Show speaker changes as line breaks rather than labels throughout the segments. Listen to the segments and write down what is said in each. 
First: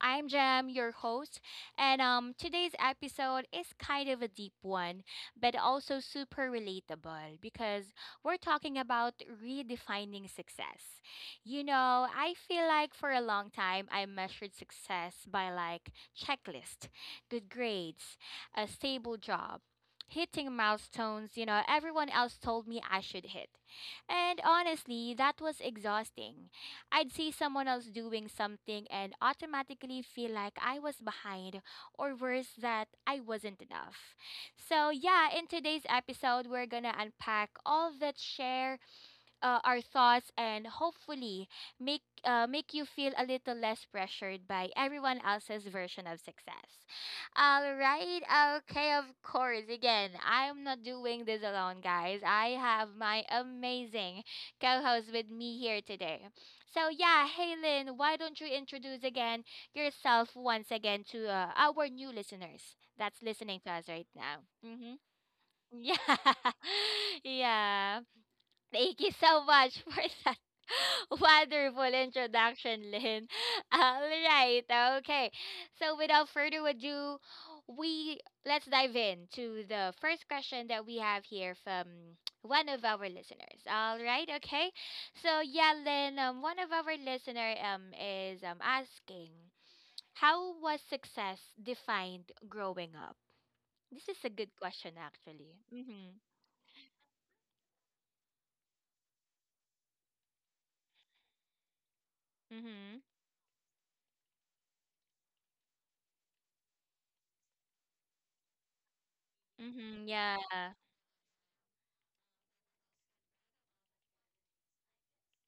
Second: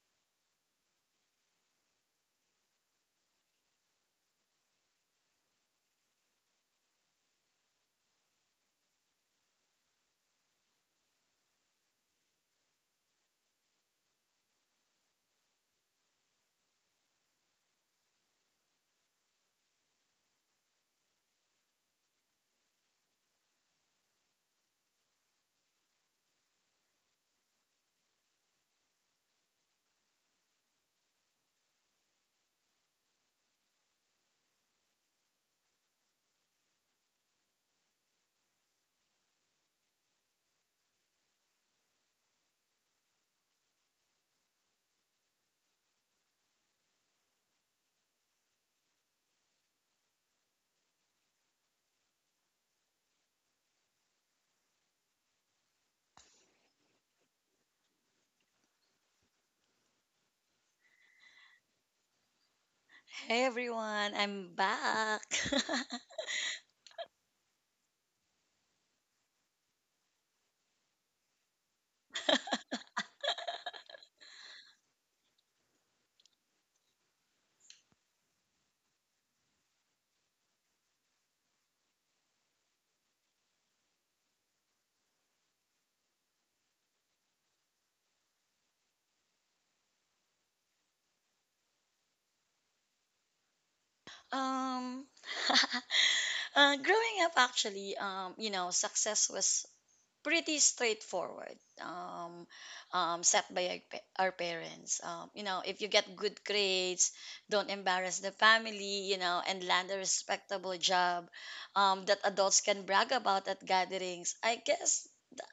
I'm Jam, your host, and today's episode is kind of a deep one, but also super relatable because we're talking about redefining success. You know, I feel like for a long time I measured success by like checklist, good grades, a stable job hitting milestones, you know, everyone else told me I should hit. And honestly, that was exhausting. I'd see someone else doing something and automatically feel like I was behind, or worse, that I wasn't enough. So, yeah, in today's episode, we're gonna unpack all that share our thoughts and hopefully make make you feel a little less pressured by everyone else's version of success. All right. Okay, of course. Again, I'm not doing this alone, guys. I have my amazing co-host with me here today. So, yeah, hey Lynn, why don't you introduce again yourself once again to our new listeners that's
Hey
listening to us right
everyone,
now?
I'm
Mhm.
back.
Yeah. Yeah. Thank you so much for that wonderful introduction, Lynn. All right, okay. So without further ado, we let's dive in to the first question that we have here from one of our listeners. All right, okay. So yeah, Lynn, one of our listener is asking, how was success defined growing up? This is a good question,
um,
actually. Mm-hmm.
growing up, actually, you know, success was pretty straightforward. Um,
Mm-hmm.
Set by our parents. You know, if you get good grades, don't embarrass the family. You know, and land a
Mm-hmm. Yeah.
respectable job, that adults can brag about at gatherings. I guess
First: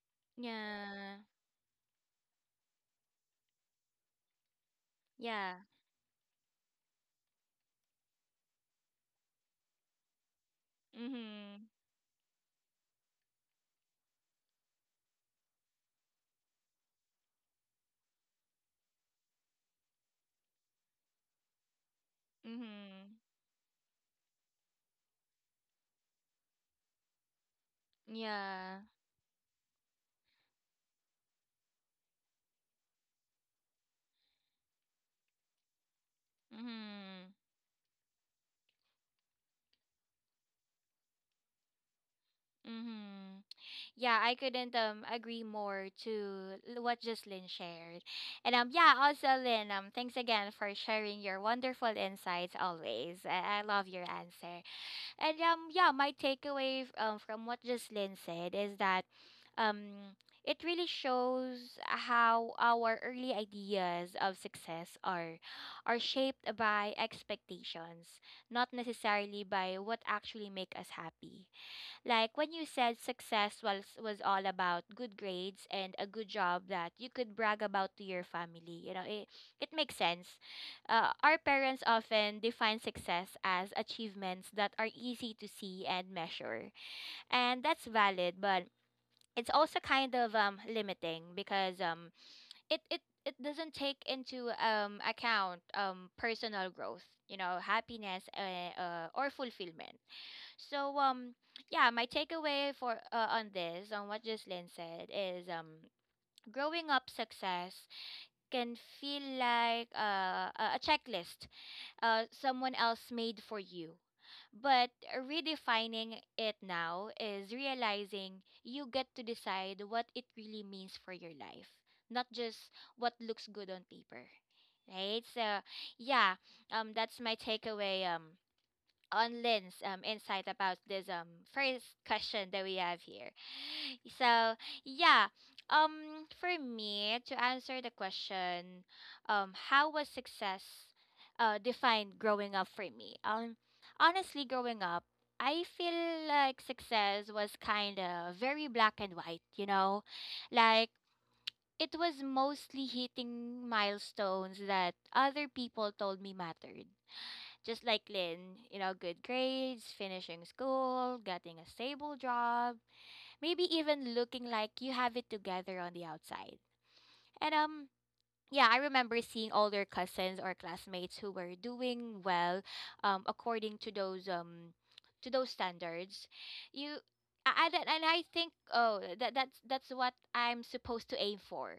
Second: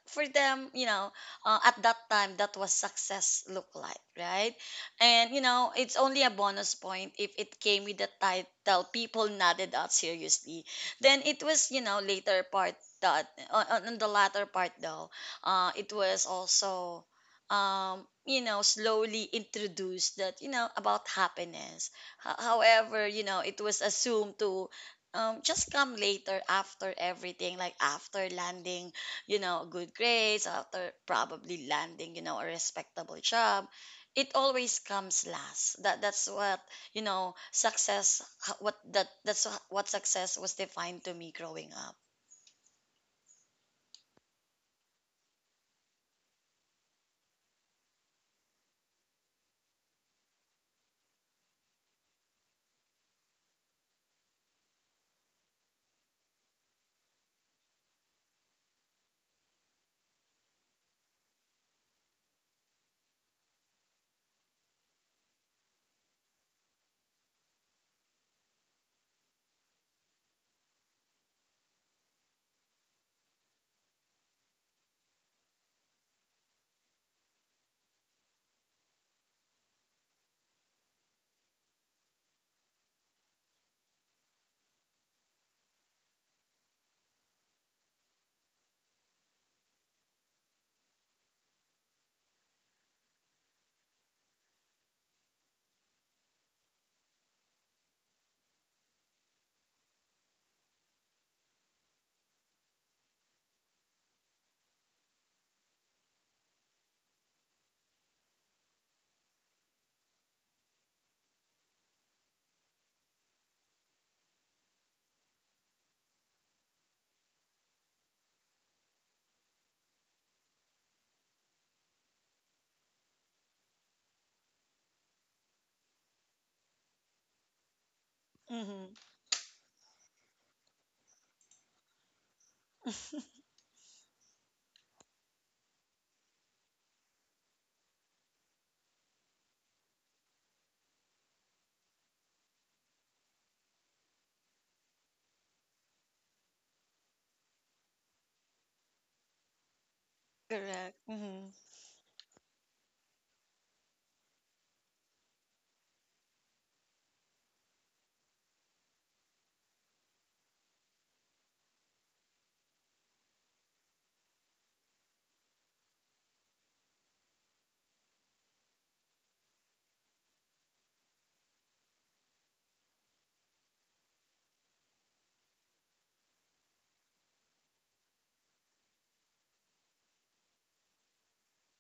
for them, you know,
Yeah.
at that time, that was success look like, right? And, you
Yeah.
know, it's only a bonus point if it came with the title, people nodded out seriously. Then it
Mhm.
was, you know, later part that, on the latter part though, it was also, you know, slowly introduced that, you know, about happiness. However,
Mhm.
you know, it was assumed to, just come later after everything, like after
Yeah.
landing, you know, good grades, after probably landing, you know, a respectable job, it always comes last. That's what, you know,
Mhm.
success. What that that's what success was defined to me growing up.
Mhm. Yeah, I couldn't agree more to what Jocelyn shared. And yeah, also Lynn, thanks again for sharing your wonderful insights always. I love your answer. And yeah, my takeaway from what Jocelyn said is that um it really shows how our early ideas of success are shaped by expectations, not necessarily by what actually make us happy. Like when you said success was all about good grades and a good job that you could brag about to your family. You know, it makes sense. Our parents often define success as achievements that are easy to see and measure, and that's valid. But it's also kind of limiting because it doesn't take into account personal growth, you know, happiness or fulfillment. So yeah, my takeaway for on this on what Jocelyn said is growing up success can feel like a checklist someone else made for you. But redefining it now is realizing you get to decide what it really means for your life, not just what looks good on paper. Right? So yeah, that's my takeaway
Mm-hmm.
on Lynn's insight about this first question that we have here. So yeah, for me to answer the question, how was success defined growing up for me? Honestly, growing up, I feel like success was kind of very black and white. You know, like
Correct. Mm-hmm.
it was mostly hitting milestones that other people told me mattered just like Lynn, you know, good grades, finishing school, getting a stable job, maybe even looking like you have it together on the outside. And yeah, I remember seeing older cousins or classmates who were doing well according to those standards. You and I think, oh, that's what I'm supposed to aim for.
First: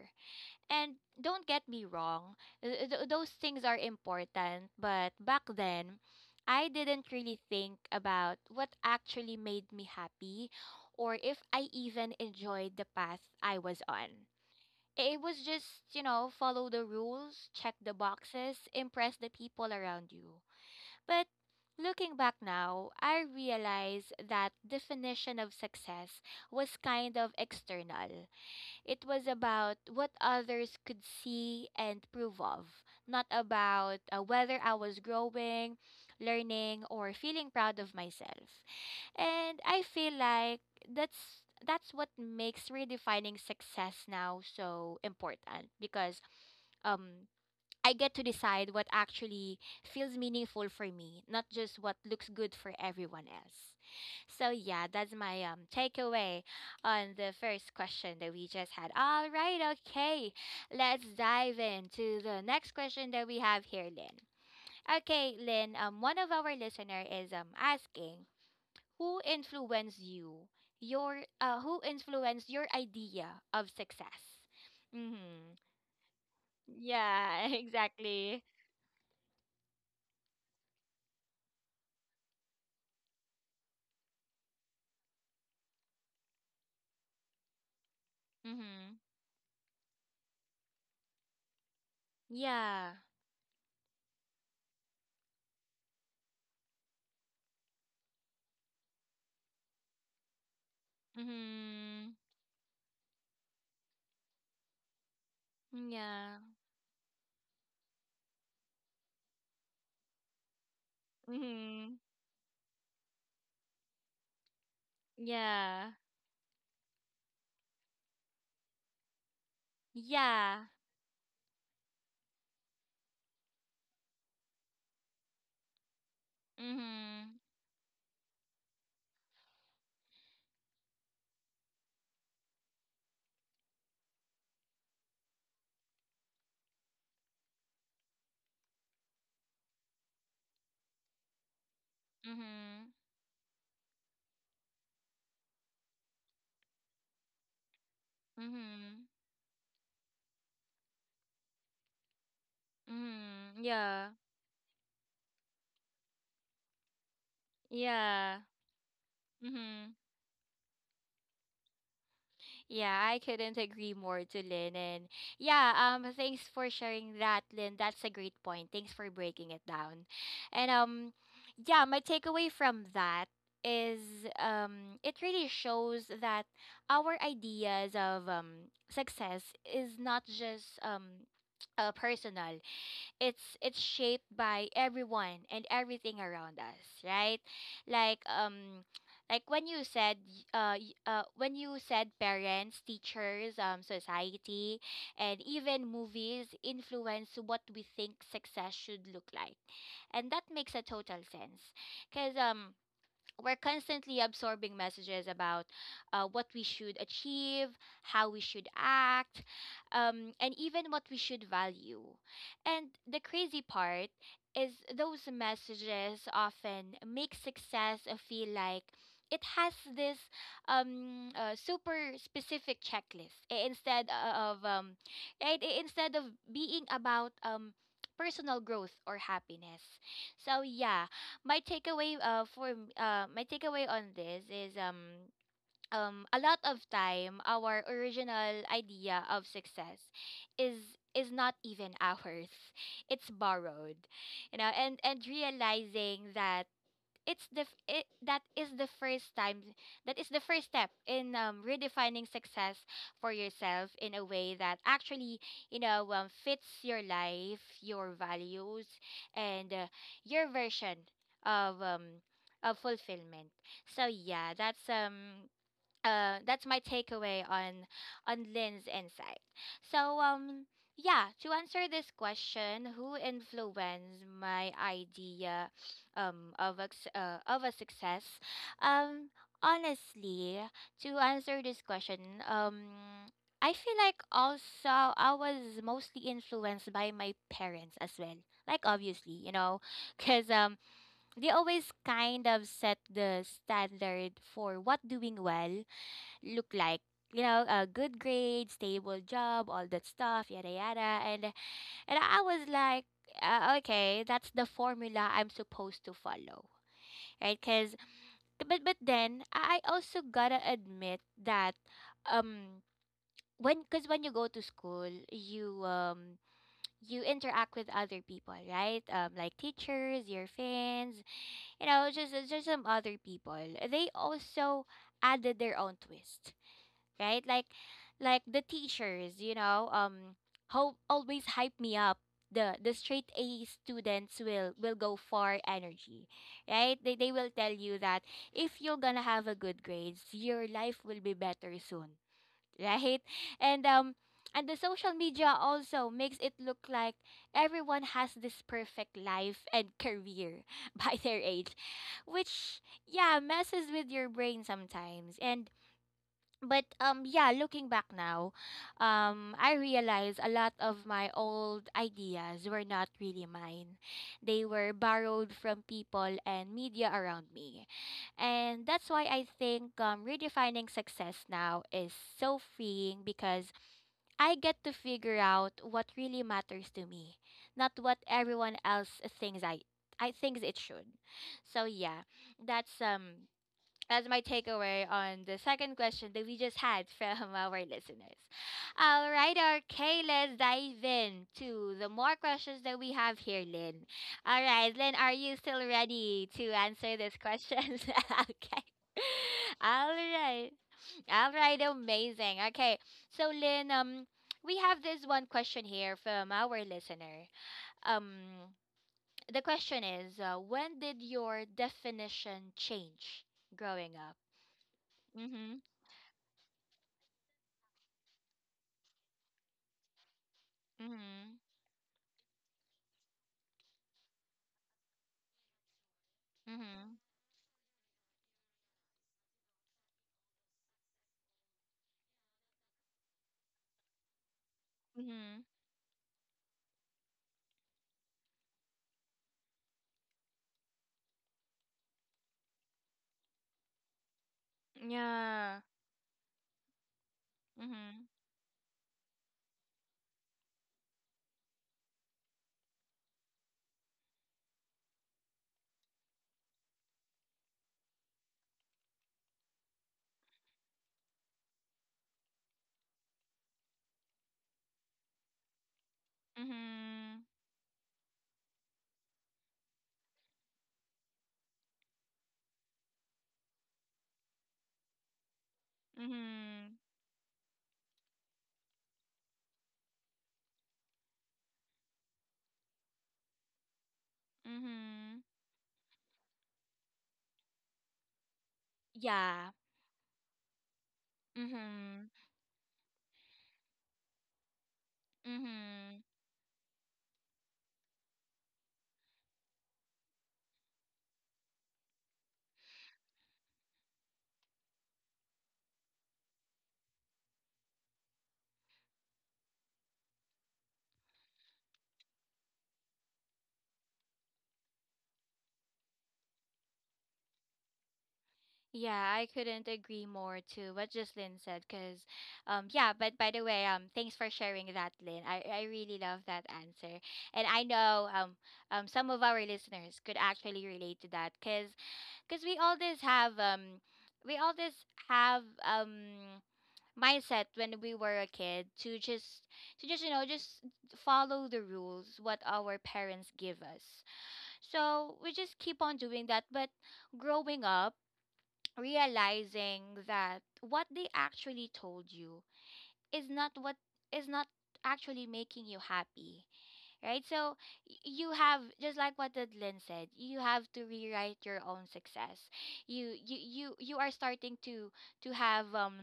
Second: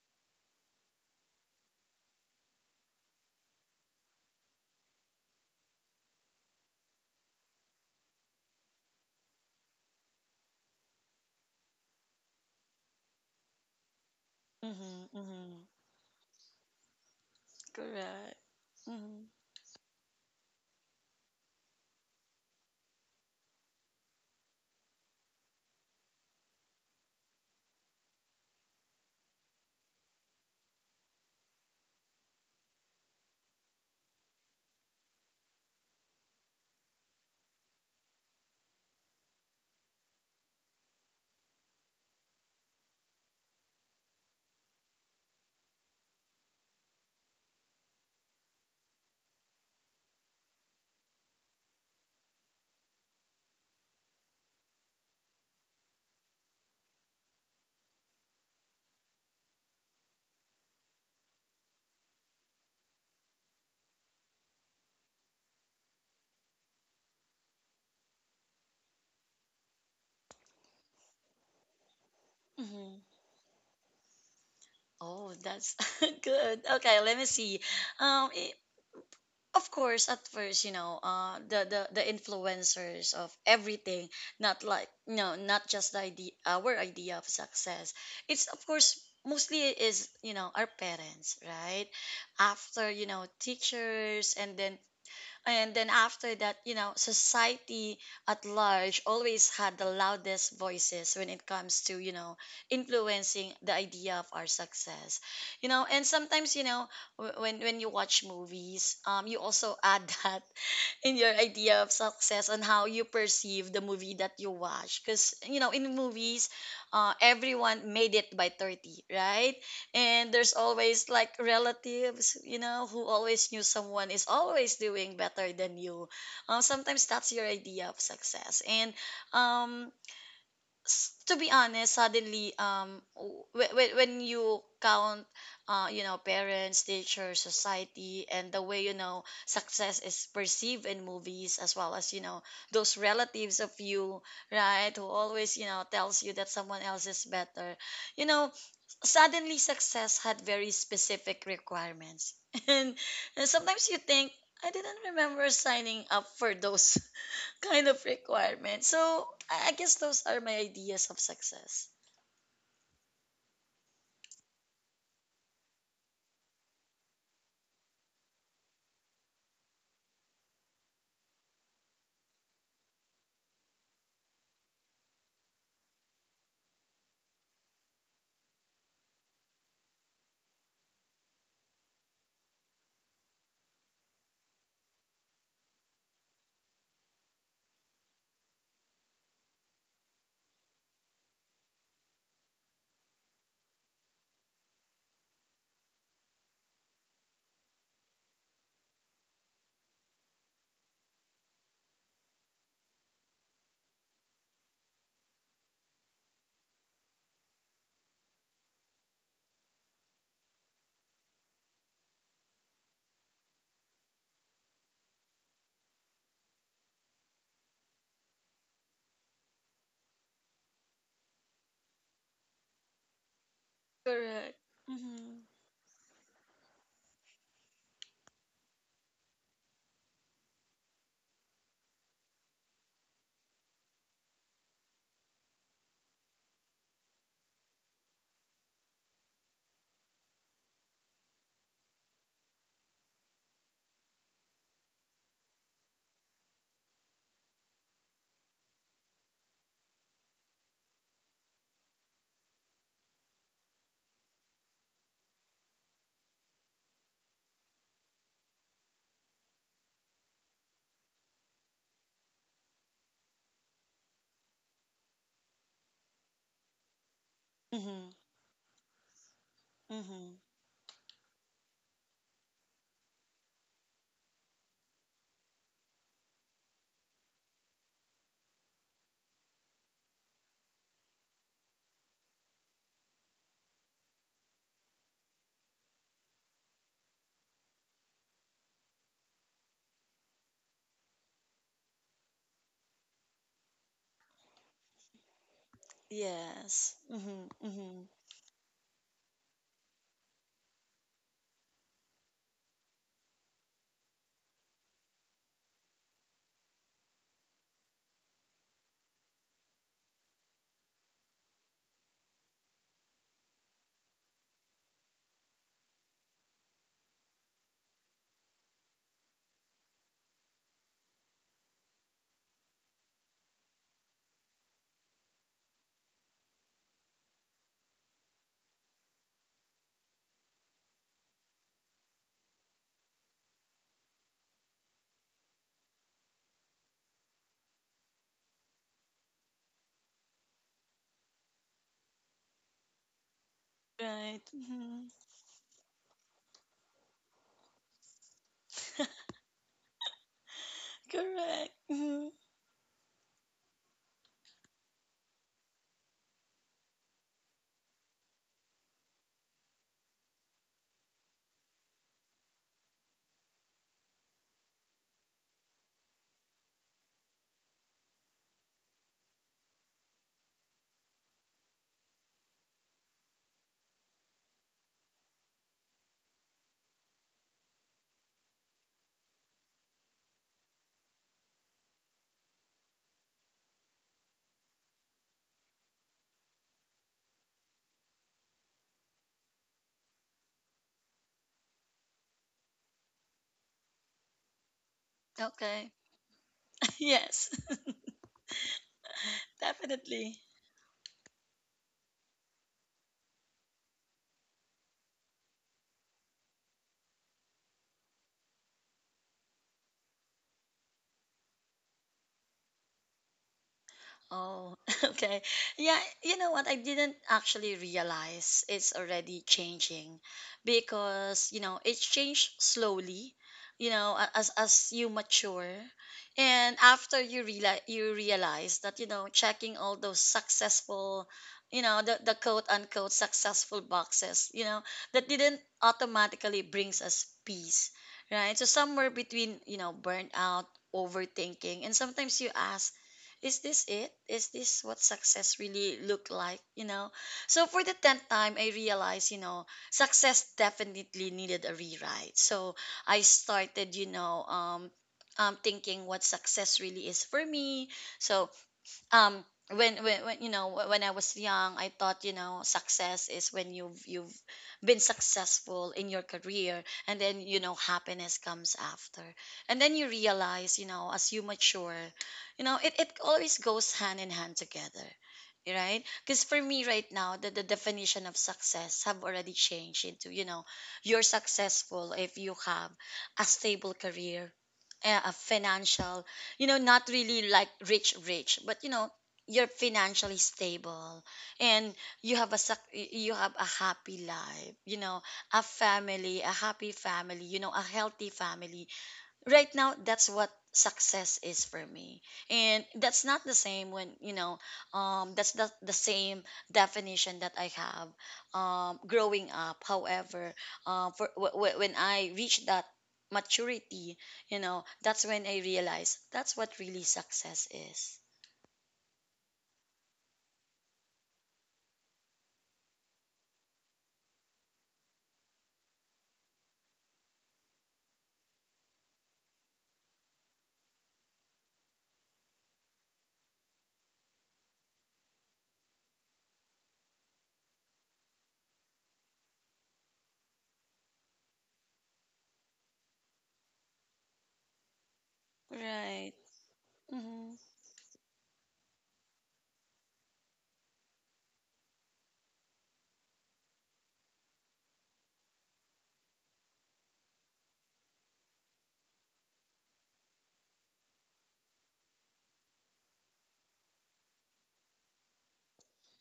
And don't get me wrong, those things are important, but back then, I didn't really think about what actually made me happy or if I even enjoyed the path I was on.
Mm-hmm.
It was just,
Mm-hmm.
you know, follow the rules, check the
Correct.
boxes, impress the
Mm-hmm.
people around you. But looking back now, I realize that definition of success was kind of external. It was about what others could see and prove of, not about whether I was growing, learning, or feeling proud of myself. And I feel like that's what makes redefining success now so important because um I get to decide what actually feels meaningful for me, not just what looks good for everyone else. So yeah, that's my takeaway on the first question that we just had. All right, okay. Let's dive into the next question that we have here, Lynn. Okay, Lynn, one of our listener is asking, who influenced you? Your who influenced your
Mm-hmm.
idea of success?
Oh,
Mhm.
that's good. Okay, let me
Yeah,
see. Um,
exactly.
i- of course, at first, you know, the influencers of everything, not like no, not just the idea, our idea of success, it's of course
Mhm.
mostly, it is, you know, our parents, right? After,
Yeah.
you know, teachers, and then after that, you know, society at large always had the loudest voices when it comes to, you
Mm-hmm.
know, influencing the idea of our success. You know, and
Yeah.
sometimes, you know, when you watch movies, you also add that in your idea of
Mm-hmm.
success on how you perceive the movie that you watch, because you know,
Yeah.
in movies, everyone made it by 30, right? And there's
Yeah.
always like relatives, you know, who always knew someone is always doing better than you. Sometimes that's
Mm-hmm.
your idea of success. And um to be honest, suddenly, when you count, you know, parents, teachers, society, and the way, you know, success is perceived in movies, as well as, you know,
Mm-hmm.
those relatives of you, right, who always, you know, tells you that someone else is better, you know,
Mm-hmm.
suddenly success had very specific requirements. And, and
Mm-hmm.
sometimes you
Yeah.
think, I didn't remember signing up for those kind of
Yeah.
requirement. So I
Mm-hmm.
guess those are my ideas of success.
Yeah, I couldn't agree more to Lynn. And yeah, thanks for sharing that, Lynn. That's a great point. Thanks for breaking it down. And yeah, my takeaway from that is it really shows that our ideas of success is not just personal. It's shaped by everyone and everything around us, right? Like like when you said when you said parents, teachers, society, and even movies influence what we think success should look like, and that makes a total sense because we're constantly absorbing messages about what we should achieve, how we should act, and even what we should value. And the crazy part is those messages often make success feel like it has this super specific checklist,
Correct. Mhm.
instead of being about personal growth or happiness. So yeah, my takeaway my takeaway on this is a lot of time our original idea of success is is not even ours. It's borrowed, you know. And realizing that, it's the f- it, that is the first step in redefining success for yourself in a way that actually, you know, fits your life, your values, and your version of um of fulfillment. So yeah, that's my takeaway
Mhm.
on Lynn's insight. So
Mhm.
yeah, to answer this question, who influenced my idea of a success? Um honestly, to answer this question, um I feel like also I was mostly influenced by my parents as well. Like obviously, you know, cuz they always kind of set the standard for what doing well look
Yes.
like, you
Mhm.
know, a
Mhm.
good grade, stable job, all that stuff, yada yada. And I was like okay, that's the formula I'm supposed to follow, right? Because but then I also gotta admit that um when, because when you go to school, you you interact with other people, right? Like teachers, your fans, you know, just some other people. They also added their own twist, right? Like the teachers, you know, how always hype me up. The straight A students will go far energy, right? They will tell you that if you're gonna have a good grades, your life will be better soon, right? And um
Right.
and the
Mhm.
social media also makes it look like everyone has this perfect life and career by their age,
Correct. Mhm.
which yeah messes with your brain sometimes. And but yeah, looking back now, I realize a lot of my old ideas were not really mine. They were borrowed from people and media around me. And that's why I think redefining success now is so freeing because I get to figure out what really matters to me, not what everyone else thinks I thinks it should. So yeah, that's um that's my takeaway on the second question that we just had from our listeners. All right, okay, let's dive in to the more questions that we have here, Lynn. All right, Lynn, are you still
Okay.
ready to answer these
Yes.
questions? Okay. All
Definitely.
right. All right, amazing. Okay, so Lynn, we have this one question here from our listener. Um, the question is, when did your definition change growing up?
Oh, okay.
Mhm.
Yeah, you know what? I didn't actually realize it's already changing because,
Mhm.
you know, it's changed slowly, you know, as you mature. And
Mhm.
after you realize, you realize that, you know, checking all those successful, you know, the quote unquote successful boxes, you know, that
Mhm.
didn't automatically brings us peace, right? So somewhere between, you know, burnout, overthinking, and sometimes you ask, is this it? Is this what success
Yeah.
really look like? You know? So for the
Mhm.
tenth time I realized, you know, success definitely needed a rewrite. So I started, you know, thinking what success really is for me. So um when when you know, when I was young, I thought, you know, success is when you've been successful in your career, and
Mhm.
then you know, happiness comes after, and then you realize, you know, as you mature, you know, it always goes hand in hand together, right? Because for me
Mhm.
right now, the definition of success have already changed into, you know, you're successful if you have a stable career, a
Mhm.
financial, you know, not really like rich rich, but you know,
Yeah.
you're financially stable, and
Mhm.
you have a suc- you have a happy life, you know, a
Mhm.
family, a happy family, you know, a healthy family. Right now that's what success is for me, and that's not the same when, you know, that's not the same definition that I have growing up. However, when I reach that maturity, you know, that's when I realize that's what really success is.
Yeah, I couldn't agree more to what Jocelyn said because yeah, but by the way, thanks for sharing that, Lynn. I really love that answer. And I know some of our listeners could actually relate to that, because we all this have we all this have mindset when we were a kid to just you know just follow the rules what our parents give us, so we just keep on
Right.
doing that. But
Mm-hmm.
growing up, realizing that what they actually told you is not what is not actually making you happy, right? So you have, just like what Lynn said, you have to rewrite your own success. You are starting to have um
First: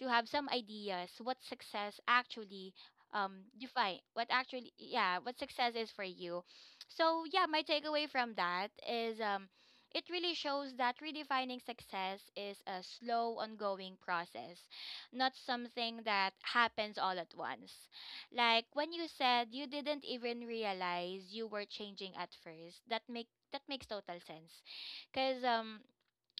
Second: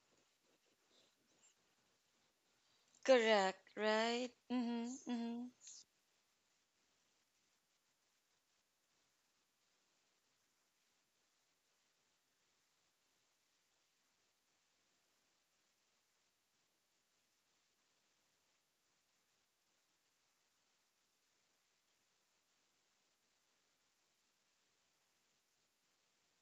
to have some ideas what success actually
Correct.
define what
Right.
actually,
Mm-hmm.
yeah, what
Mm-hmm.
success is for you. So yeah, my takeaway from that is it really shows that redefining success is a slow, ongoing process, not something that happens all at once. Like when you said you didn't even realize you were changing at first. That makes total sense. Cuz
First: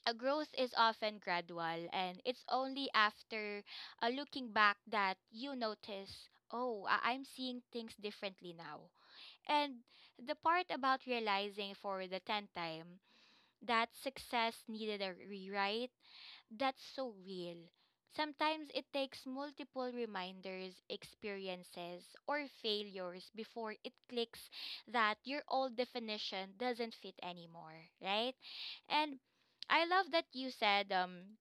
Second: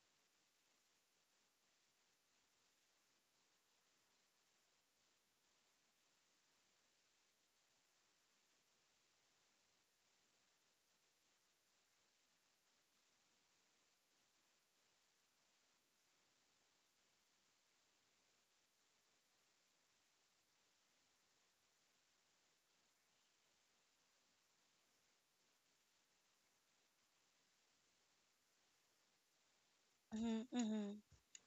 a growth is often gradual, and it's only after looking back that you notice, "Oh, I'm seeing things differently now." And the part about realizing for the 10th time that success needed a rewrite, that's so real. Sometimes it takes multiple reminders, experiences, or failures before it clicks that your old definition doesn't fit anymore, right? And I love that
Mm-hmm.
you
Mm-hmm.
said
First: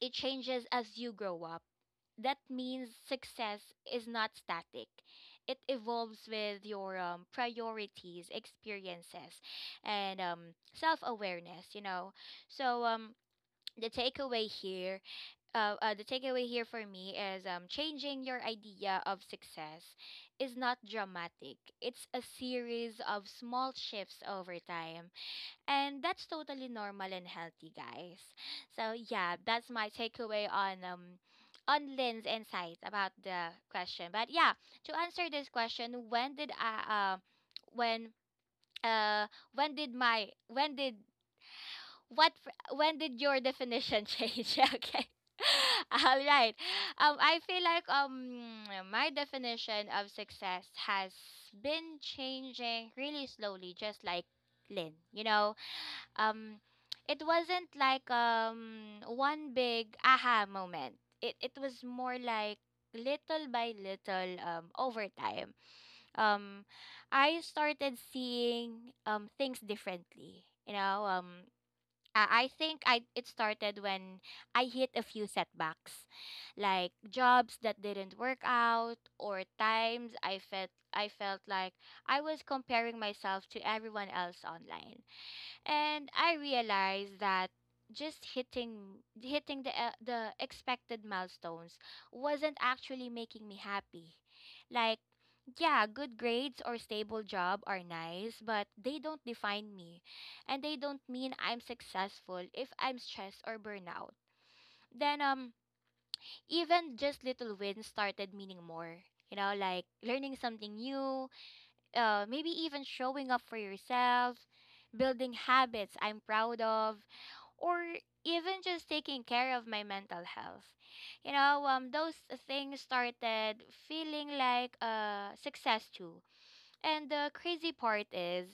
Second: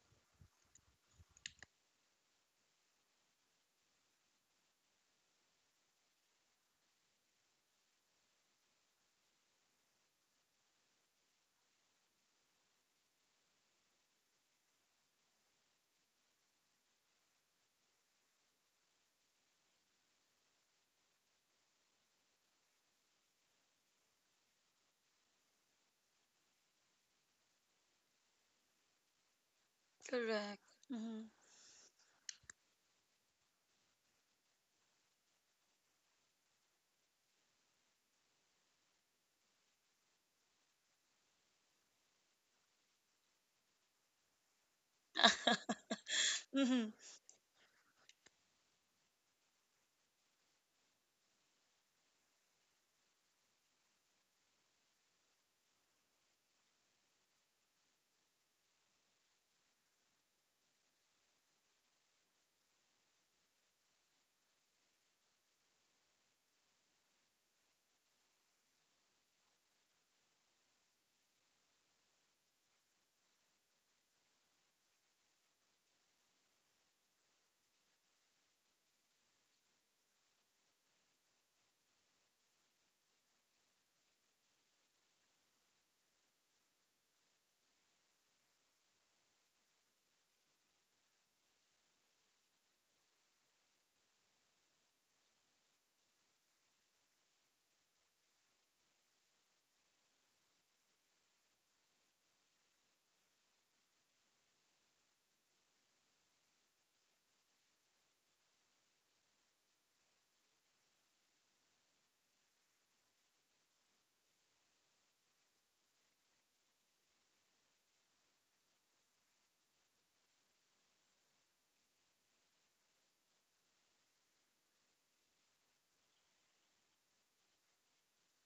it changes as you grow up. That means success is not static. It evolves with your priorities, experiences, and self awareness, you know. So, the takeaway here the takeaway here for me is changing your idea of success is not dramatic. It's a series of small shifts over time. And that's totally normal and healthy, guys. So, yeah, that's my takeaway
Correct. Mm-hmm.
on Lynn's insight about the question. But yeah, to answer this question, when, uh, when did my, when did when did your definition change? Yeah, okay. All right.
Mm-hmm.
I feel like my definition of success has been changing really slowly, just like Lynn. You know, um, it wasn't like one big aha moment. It was more like little by little, over time. Um, I started seeing things differently. You know, I think I it started when I hit a few setbacks, like jobs that didn't work out, or times I felt like I was comparing myself to everyone else online, and I realized that just hitting the expected milestones wasn't actually making me happy. Like, yeah, good grades or stable job are nice, but they don't define me, and they don't mean I'm successful if I'm stressed or burnout. Then, even just little wins started meaning more. You know, like learning something new, maybe even showing up for yourself, building habits I'm proud of, or even just taking care of my mental health. You know, those things started feeling like a success too. And the crazy part is,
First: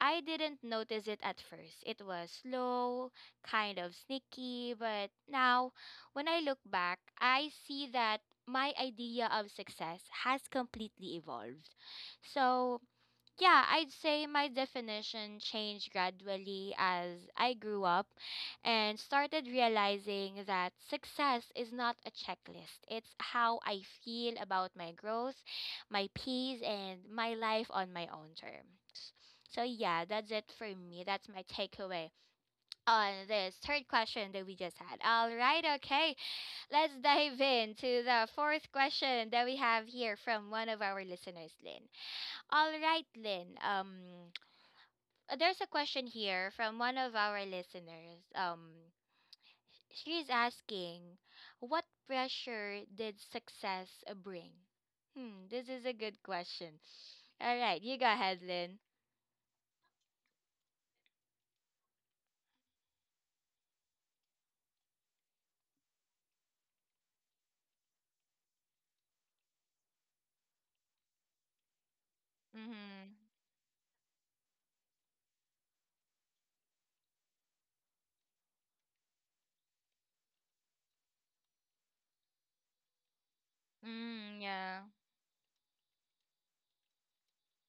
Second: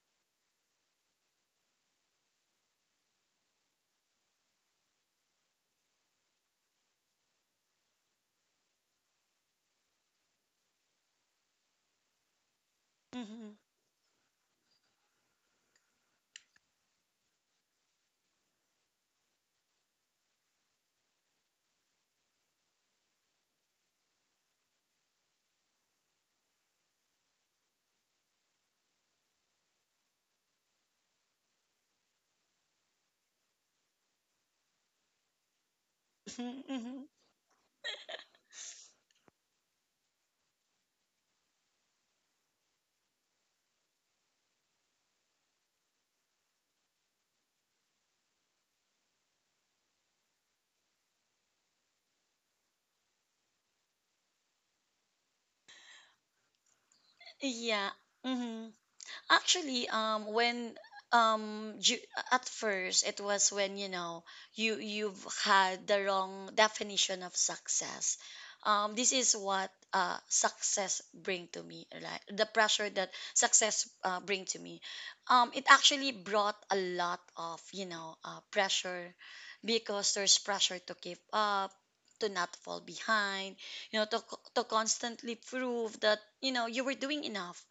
I didn't notice it at first. It was slow, kind of sneaky, but now when I look back, I see that my idea of success has completely evolved. So,
Mm-hmm.
yeah, I'd say my definition changed gradually as I grew up, and started realizing that success is not a checklist. It's how I feel about my growth, my peace, and my life on my own terms. So, yeah, that's it for me. That's my takeaway on this third question that we just had. All right, okay, let's
Mm-hmm.
dive into the fourth question that we have here from one of our listeners, Lynn. All right, Lynn. There's a question here from one of our listeners. She's asking, what pressure did success bring? Hmm, this is a good question. All right,
Yeah.
you go ahead,
Mm-hmm.
Lynn.
Actually, um, ju- at first it was when, you know, you you've had the wrong definition of success. This is what success bring to me, right? The pressure that
Mm-hmm.
success bring to me. It actually brought a lot of, you know, pressure, because there's pressure to keep up, to not fall behind, you know,
Mm,
to
yeah.
constantly prove that, you know, you were doing enough,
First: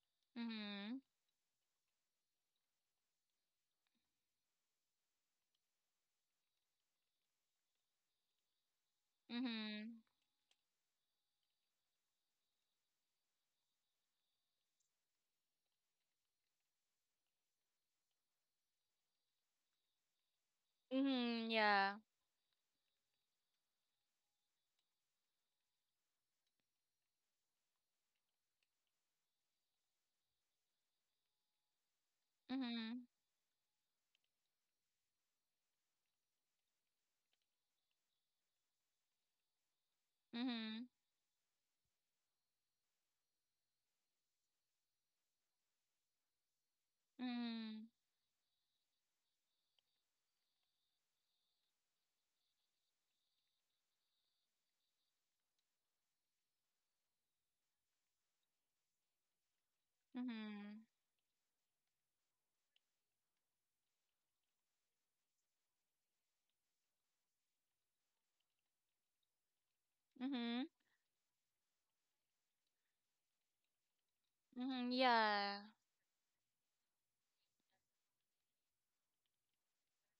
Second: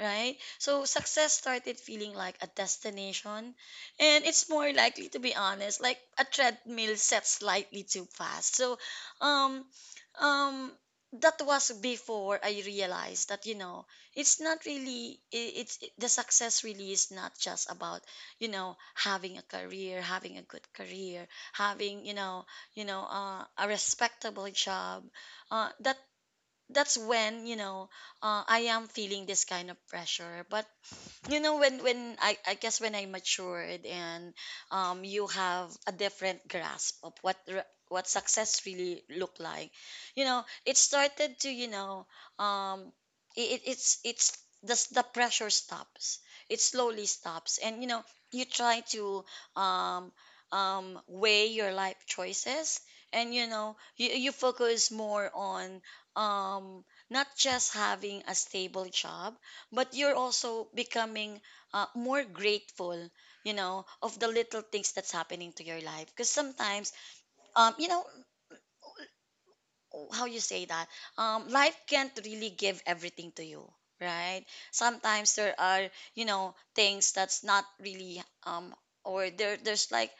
right? So
Mm-hmm.
success started feeling like a destination, and it's more likely, to be honest, like a treadmill set slightly too fast. So, um,
Mm-hmm.
um, that was before I realized that, you know, it's not really, the success really is not just about, you know, having a career, having a good career,
Mm-hmm, yeah.
having, you know, a respectable job. Uh, that that's when, you know, I am feeling this kind of pressure. But you know, when I guess when
Mm-hmm.
I matured, and you have a different grasp of what success really look like, you know, it
Mm-hmm.
started to, you know, um it, it's the, s- the pressure stops, it slowly stops, and
Mm-hmm.
you know, you try to um weigh your life choices, and you know, you focus more on um not just having a stable job, but you're also
Mm-hmm.
becoming more grateful, you know, of the little things that's happening to your life, because sometimes, you know, how you
Mm-hmm.
say that life can't really give everything to you, right?
Mm-hmm.
Sometimes there
Yeah.
are, you know, things that's not really, or there there's like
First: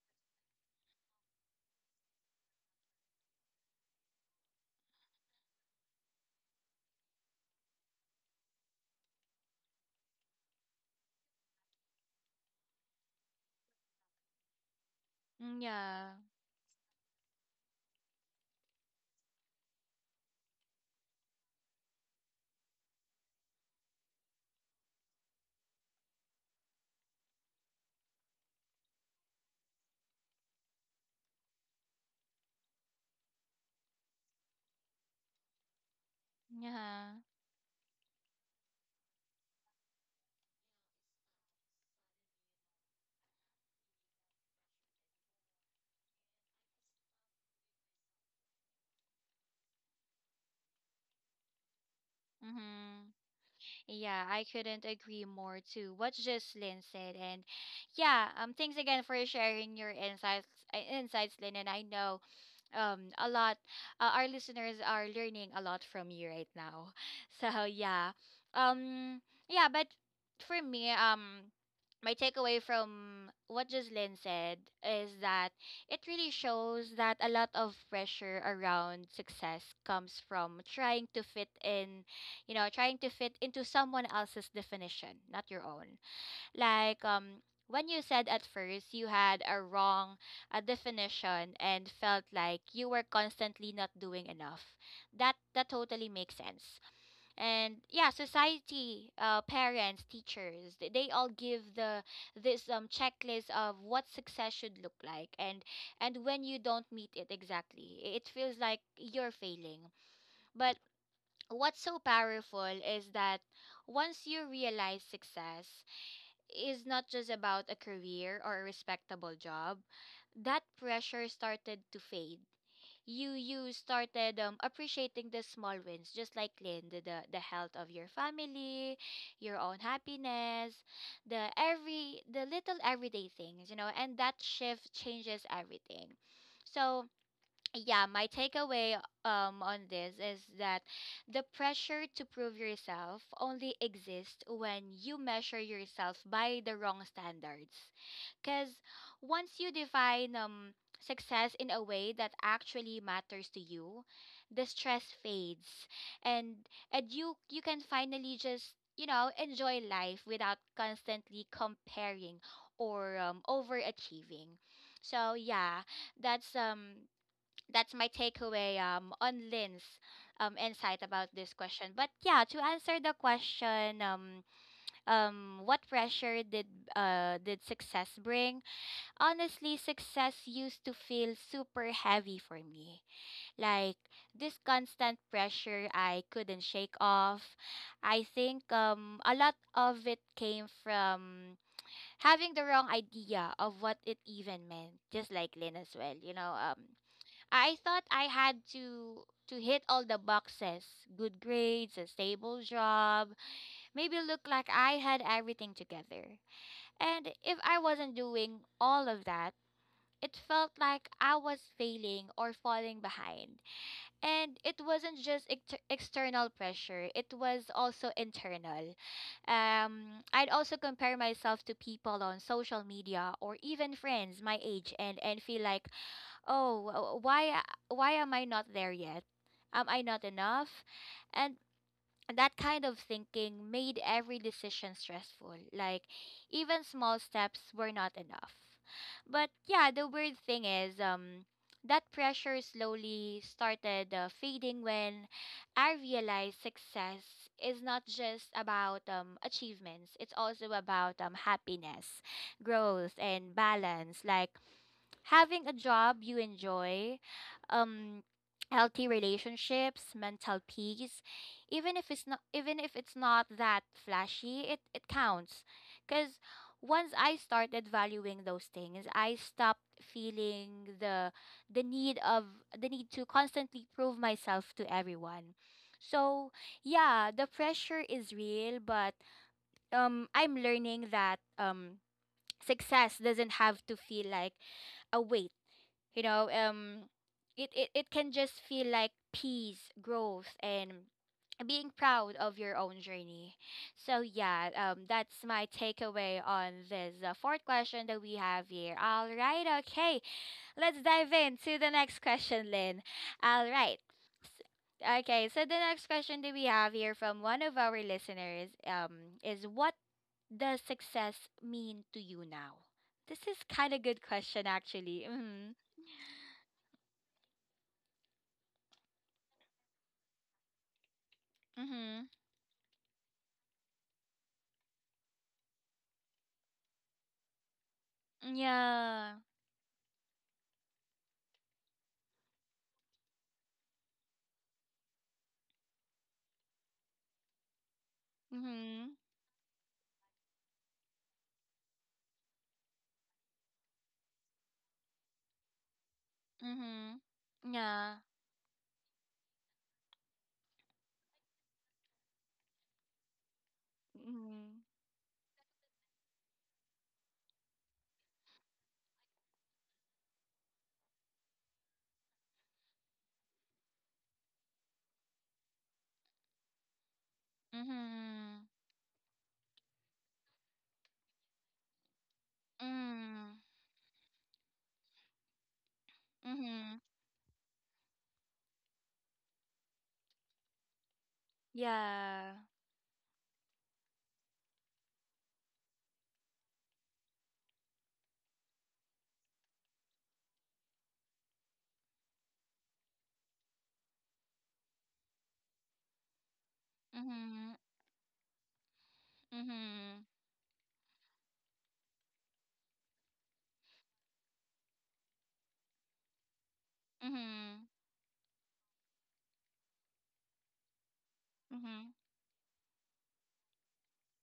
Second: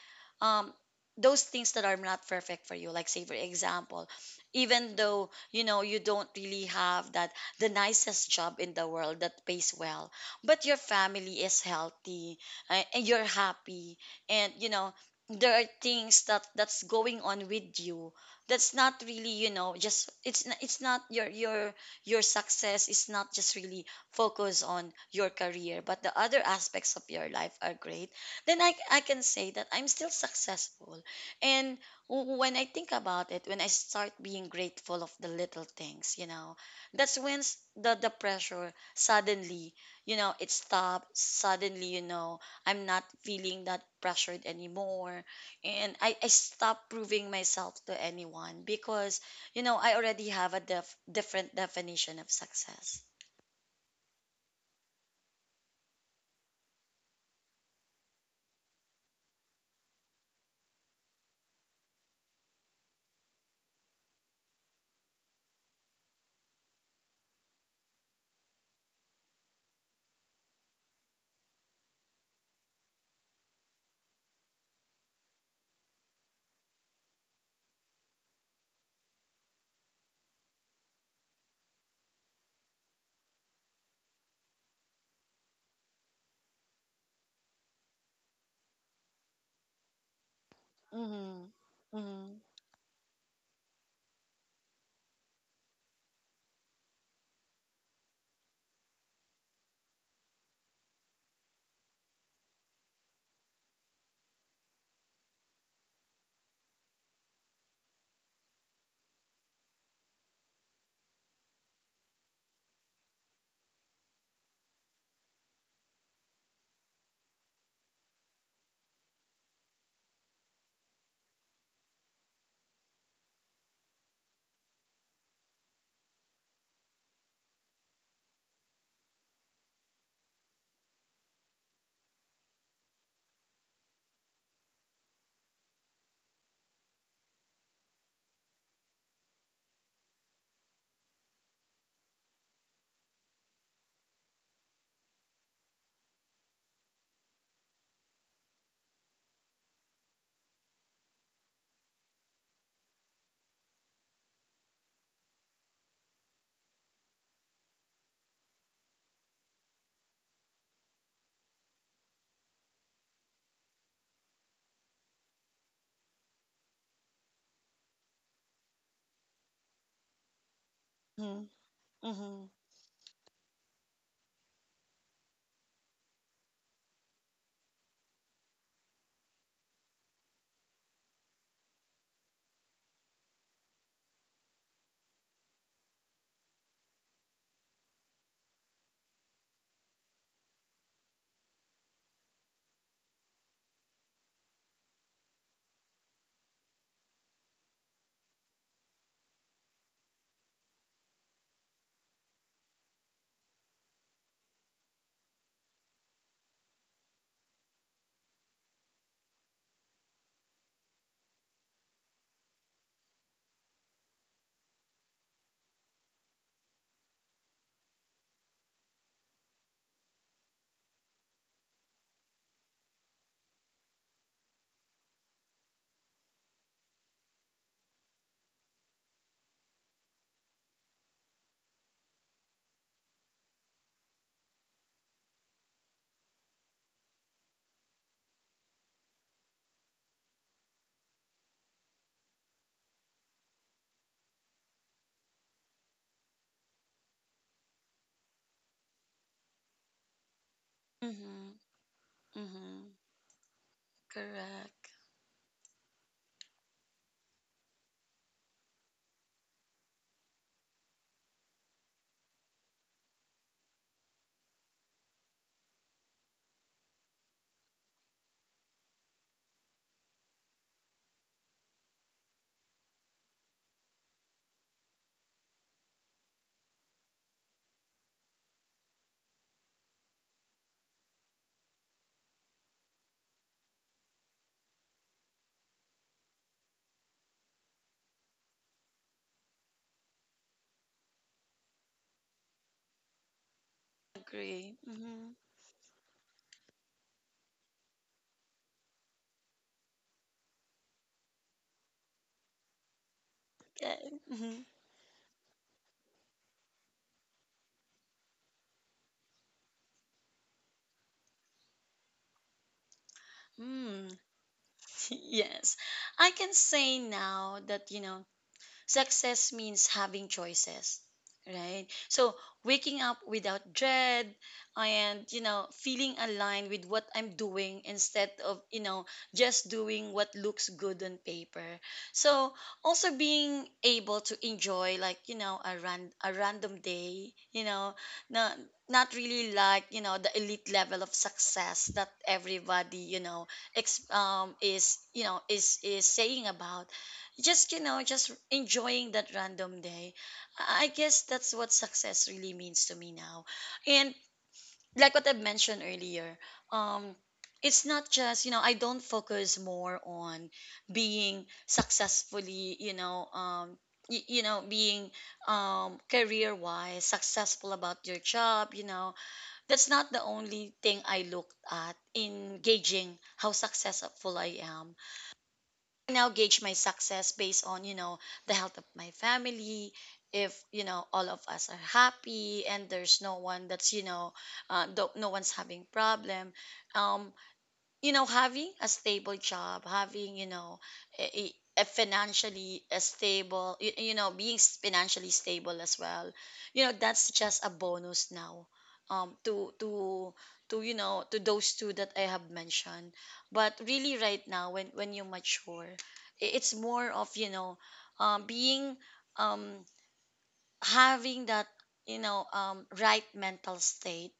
um those things that are not perfect for you, like say for example, even though, you know, you don't really have that the nicest job in the world that pays well, but your family is healthy, and you're happy, and you know, there
Mm,
are
yeah.
things that that's going on with you that's not really, you know, it's not your success is not just really focused on your career, but the other aspects of your life are great, then I can say that I'm still successful. And when I think about it, when I start being grateful of the little things, you know,
Yeah.
that's when the the pressure suddenly, you know, it stopped suddenly, you know, I'm not feeling that pressured anymore, and I stopped proving myself to anyone, because you know, I already have a different definition of success.
Mm-hmm. Yeah, I couldn't agree more to what Jocelyn said. And yeah, thanks again for sharing your insights, Lynn. And I know a lot our listeners are learning a lot from you right now. So yeah, um yeah, but for me, my takeaway from what Jocelyn said is that it really shows that a lot of pressure around success comes from trying to fit in, you know, trying to fit into someone else's definition, not your own. Like, when you said at first you had a
Mm-hmm.
definition and felt
Mm-hmm.
like you were constantly not doing enough. That totally makes sense. And yeah, society, parents, teachers, they all give the this checklist of what success should look like, and when you don't meet it exactly, it feels like you're failing. But what's so powerful is that once you realize success is not just about a career or a respectable job, that pressure started to fade. You started appreciating the small wins, just like Lynn: the health of your family, your own happiness, the little everyday things, you know, and that shift changes everything. So yeah, my takeaway on this is that the pressure to prove yourself only exists when you measure yourself by the wrong standards. Cuz once you define success in a way that actually matters to you, the stress fades, and you can finally just, you know, enjoy life without constantly comparing or overachieving. So, yeah, that's um that's my takeaway on Lynn's insight about
Mm-hmm.
this question. But
Mm-hmm.
yeah, to answer the question, what pressure did success bring? Honestly, success used to feel super heavy for me. Like this constant pressure I couldn't shake off. I think a lot of it came from having the wrong idea of what it even meant, just like Lynn as well, you know. I thought I had to hit all the boxes: good grades, a stable job, maybe look like I had everything together. And if I wasn't doing all of that, it felt like I was failing or falling behind. And it wasn't just external pressure, it was also internal. I'd also compare myself to people on social media or even friends my age, and feel like, oh, why am I not there yet? Am I not enough? And that kind of thinking made every decision stressful, like even small steps were not enough. But yeah, the weird thing is, that pressure slowly started fading when I realized success is not just about achievements, it's also about
Mm-hmm.
happiness,
Mm-hmm.
growth, and balance, like
Correct.
having a job you enjoy, um, healthy relationships, mental peace. Even if it's not that flashy, it counts. Cause once I started valuing those things, I stopped feeling the need of the need to constantly prove myself to everyone. So yeah, the pressure is real, but I'm learning that success doesn't have to feel like a weight. you know um it can just feel like peace, growth, and being proud of your own journey. So yeah,
Agree.
that's
Mm-hmm.
my takeaway on this fourth question that we have here. All right, okay, let's dive into the next question, Lynn. All
Yeah.
right.
Mm-hmm.
Okay, so the next question that we have here from one of our listeners is, what does success mean to you now? This is kind of
Mm.
good question, actually. Mm-hmm.
Yes. I can say now that, you know, success means having choices, right?
Mm-hmm.
So waking up without dread, and you know, feeling aligned with what I'm doing, instead of, you know,
Yeah.
just doing what looks good on paper. So also being able to enjoy, like, you know, a random day, you know, not
Mhm.
not really like, you know, the elite level of success that everybody, you know, is, you know, is saying about,
Mhm.
just you know,
Yeah.
just enjoying that random day. I guess that's what success really means to me now. And
Mhm.
like what I mentioned earlier, um it's not just, you know, I don't focus more on being successfully, you know, you know, being career wise successful about your
Mhm.
job, you know, that's not the only thing I looked at in gauging how
Mhm.
successful I am. I now gauge my
Mhm.
success based on, you know, the health of my family. If, you know, all of us are
Yeah.
happy and there's no one that's, you know, do no one's having problem. Um, you know, having a stable job, having, you know, a, a a financially a stable, you know, being financially stable as well, you know, that's just a
Mhm.
bonus now um to
Mhm.
to to, you know, to those two that I have mentioned. But really right now, when you mature, it's more of, you know,
Mhm.
being um having that,
Mhm.
you know, right mental state,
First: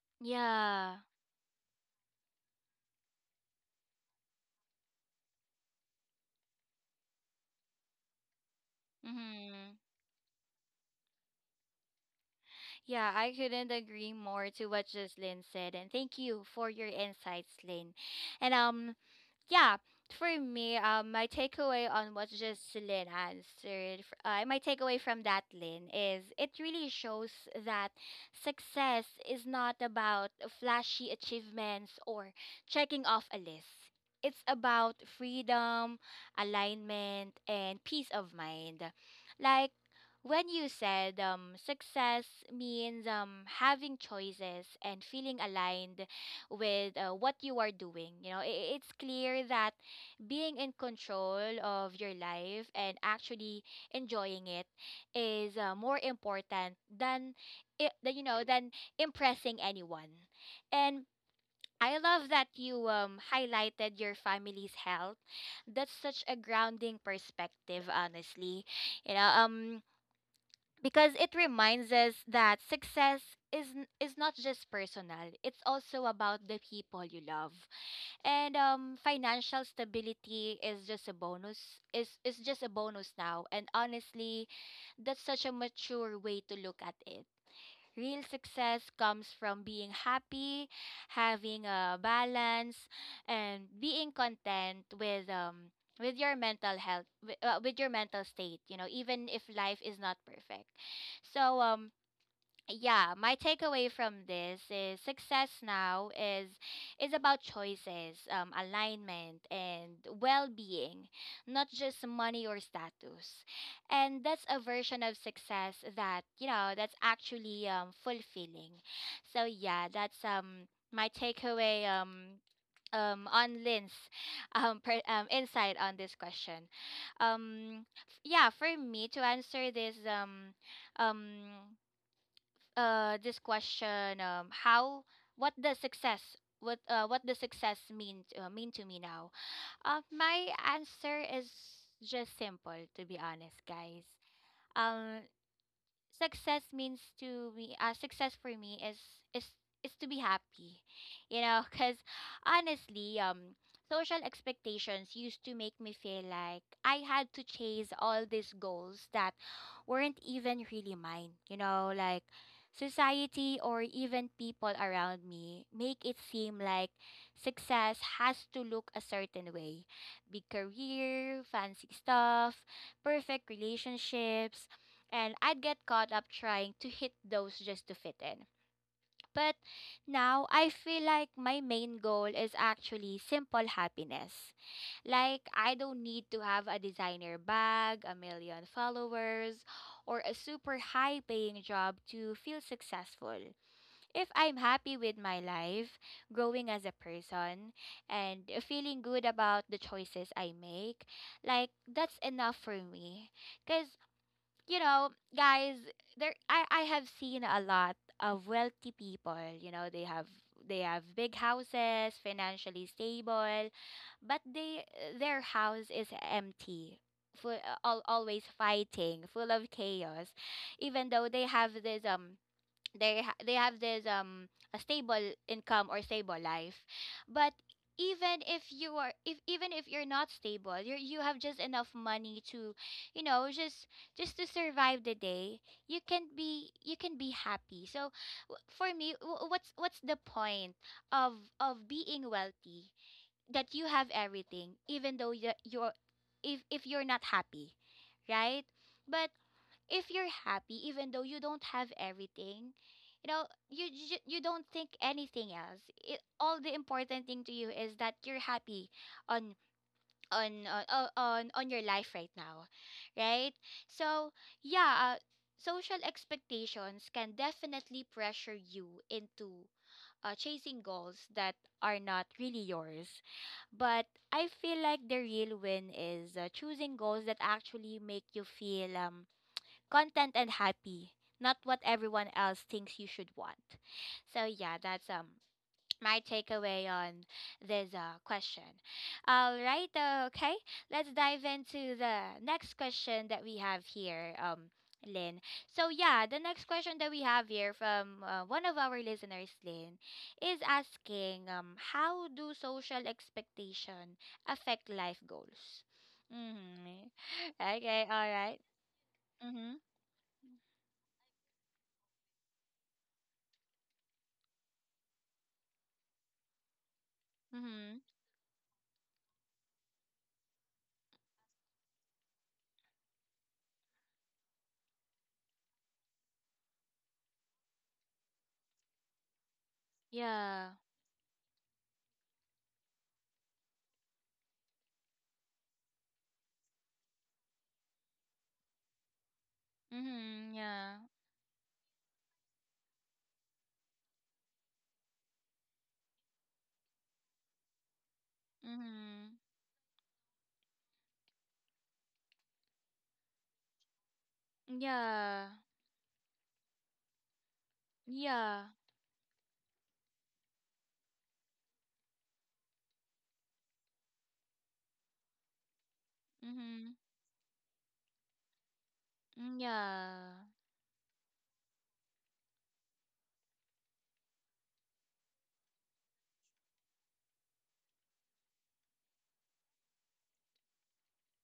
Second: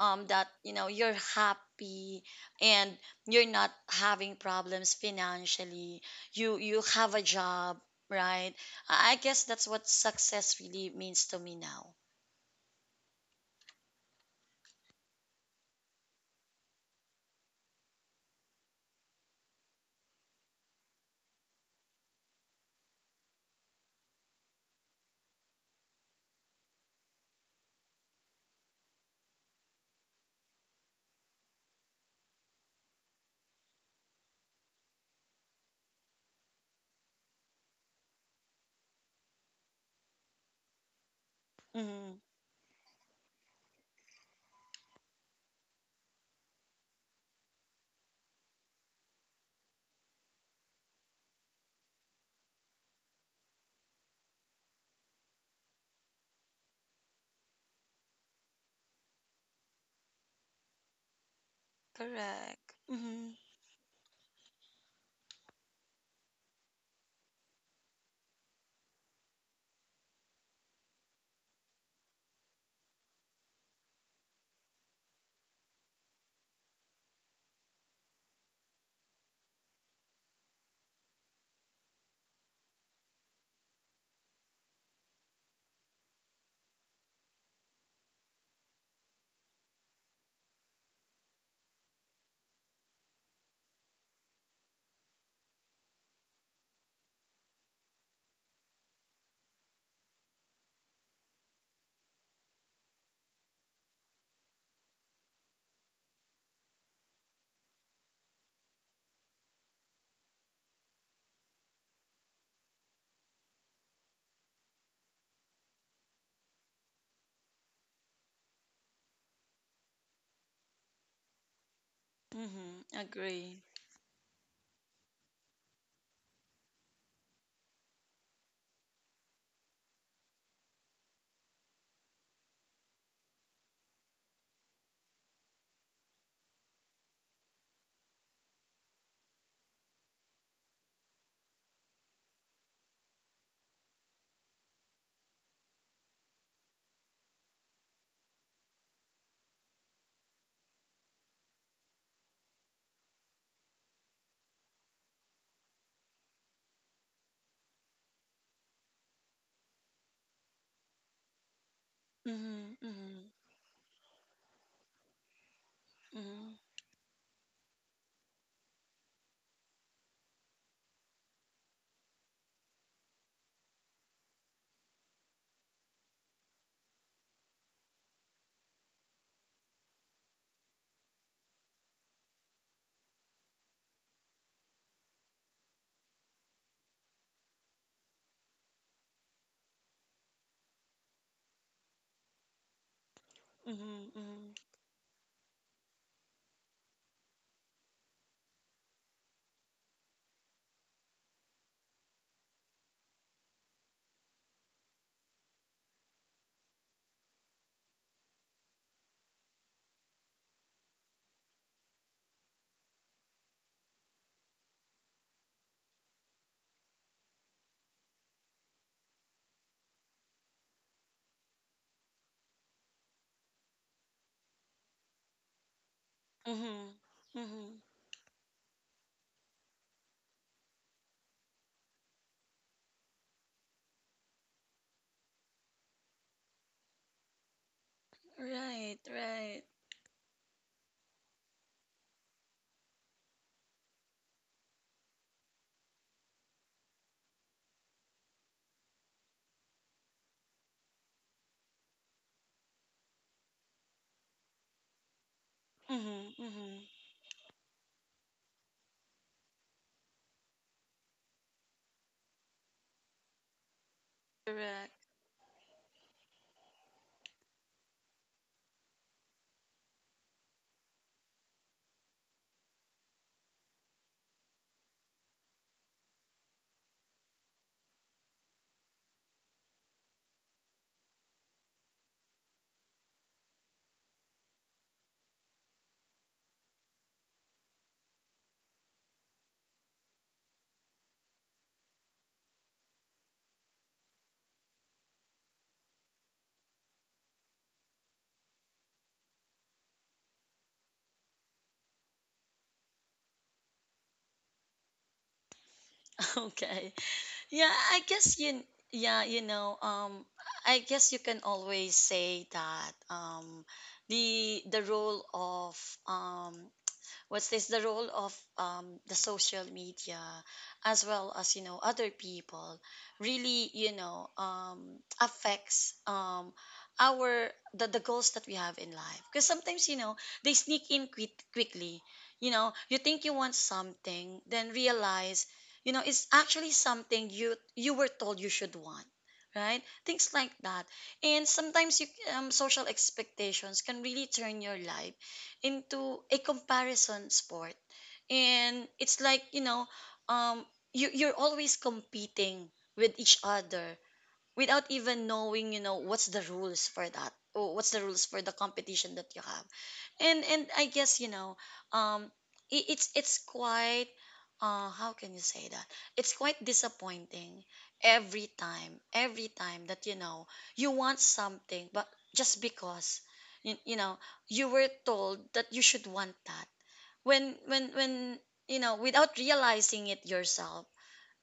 that you know,
Yeah.
you're happy, and you're not having problems financially, you have a job, right? I guess that's
Mhm.
what success really means to me now.
Yeah, I couldn't agree more to what Jocelyn said, and thank you for your insights, Lynn. And yeah, for me, my takeaway on what just Lynn answered, my takeaway from that, Lynn, is it really shows that success is not about flashy achievements or checking off a list. It's about freedom, alignment, and peace of mind. Like when you said,
Mm-hmm.
success means having choices and feeling aligned with, what you are doing. You know, it's clear that being in control of your life and actually enjoying it is, more important than, I- than you know than impressing anyone. And I love that
Correct.
you
Mm-hmm.
highlighted your family's health. That's such a grounding perspective, honestly. You know, because it reminds us that success is not just personal, it's also about the people you love. And financial stability is just a bonus, now, and honestly, that's such a mature way to look at it. Real success comes from being happy, having a balance, and being content with with your mental health, with your mental state. You know, even if life is not perfect. So yeah, my takeaway from this is success now is about choices, alignment and well-being, not just money or status. And that's a version of success that that's actually fulfilling. So yeah, that's my takeaway
Mm-hmm. Agree.
on Lynn's insight on this question. Yeah, for me to answer this um this question, how— what does success— what does success mean to me now? My answer is just simple, to be honest, guys. um Success means to me— success for me is— is is to be happy, you know, because honestly, social expectations used to make me feel like I had to chase all these goals that weren't even really mine, you know, like
Mm-hmm. Mm-hmm.
society or even people around me make it
Mm-hmm.
seem like success has to look a certain way: big career, fancy stuff, perfect relationships, and I'd get caught up trying to hit those just to fit in. But now I feel like my main goal is actually simple happiness. Like, I don't need to have a designer bag, a million followers, or a super high paying job to feel successful. If
Mm-hmm.
I'm happy with my life, growing as a person, and feeling good about the choices I make, like, that's enough for me. Because, you know, guys, there I have seen a lot of wealthy people, you know, they have— they have big houses, financially stable, but they— their house is empty. Full, al always fighting, full of chaos, even though they have this they they have this a stable income or stable
Mm-hmm.
life.
Mm-hmm.
But
Mm-hmm.
even if you are— if even if you're not stable, you have just enough money to, you know, just— just to survive the day, you can be— you can be happy. So for
Right.
me,
Right.
what's— what's the point of— of being wealthy, that you have everything, even though you're— if— if you're not happy, right? But if you're happy even though you don't have everything, you know, you don't think anything else, it—
Mm-hmm.
all the
Mm-hmm.
important thing to you is that you're happy on— on— on your life right now, right? So
Correct.
yeah, social expectations can definitely pressure you into chasing goals that are not really yours. But I feel like the real win is choosing goals that actually make you feel content and happy, not what everyone else thinks you should want. So yeah, that's my takeaway on this question. All right, okay, let's dive into the next question that we have here. Lynn. So yeah, the next question that we have here from one of our listeners, Lynn, is asking, how do social expectation affect life goals?
Okay.
Mm-hmm.
Yeah, I
Okay, all
guess
right.
you yeah, you know, um I guess you can always say that the role of um what's this the
Mm-hmm.
role of the social media as well as other people really affects our the goals that we have in life because sometimes they
Yeah.
sneak in quickly. You know, you think you want something then realize, you know, it's actually something you were told you should want, right? Things like
Mhm.
that.
Yeah.
And sometimes you, social expectations can really turn your life into a comparison sport. And it's
Mhm.
like, you know, um you're always competing with each other without even
Yeah.
knowing, you know, what's the rules for that or what's the rules for the
Yeah.
competition that you have. And I guess, you know, um it's quite how can you say that, it's quite
Mhm.
disappointing every time that, you
Yeah.
know, you want something but just because you know, you were told that you should want that when, you know, without realizing it yourself,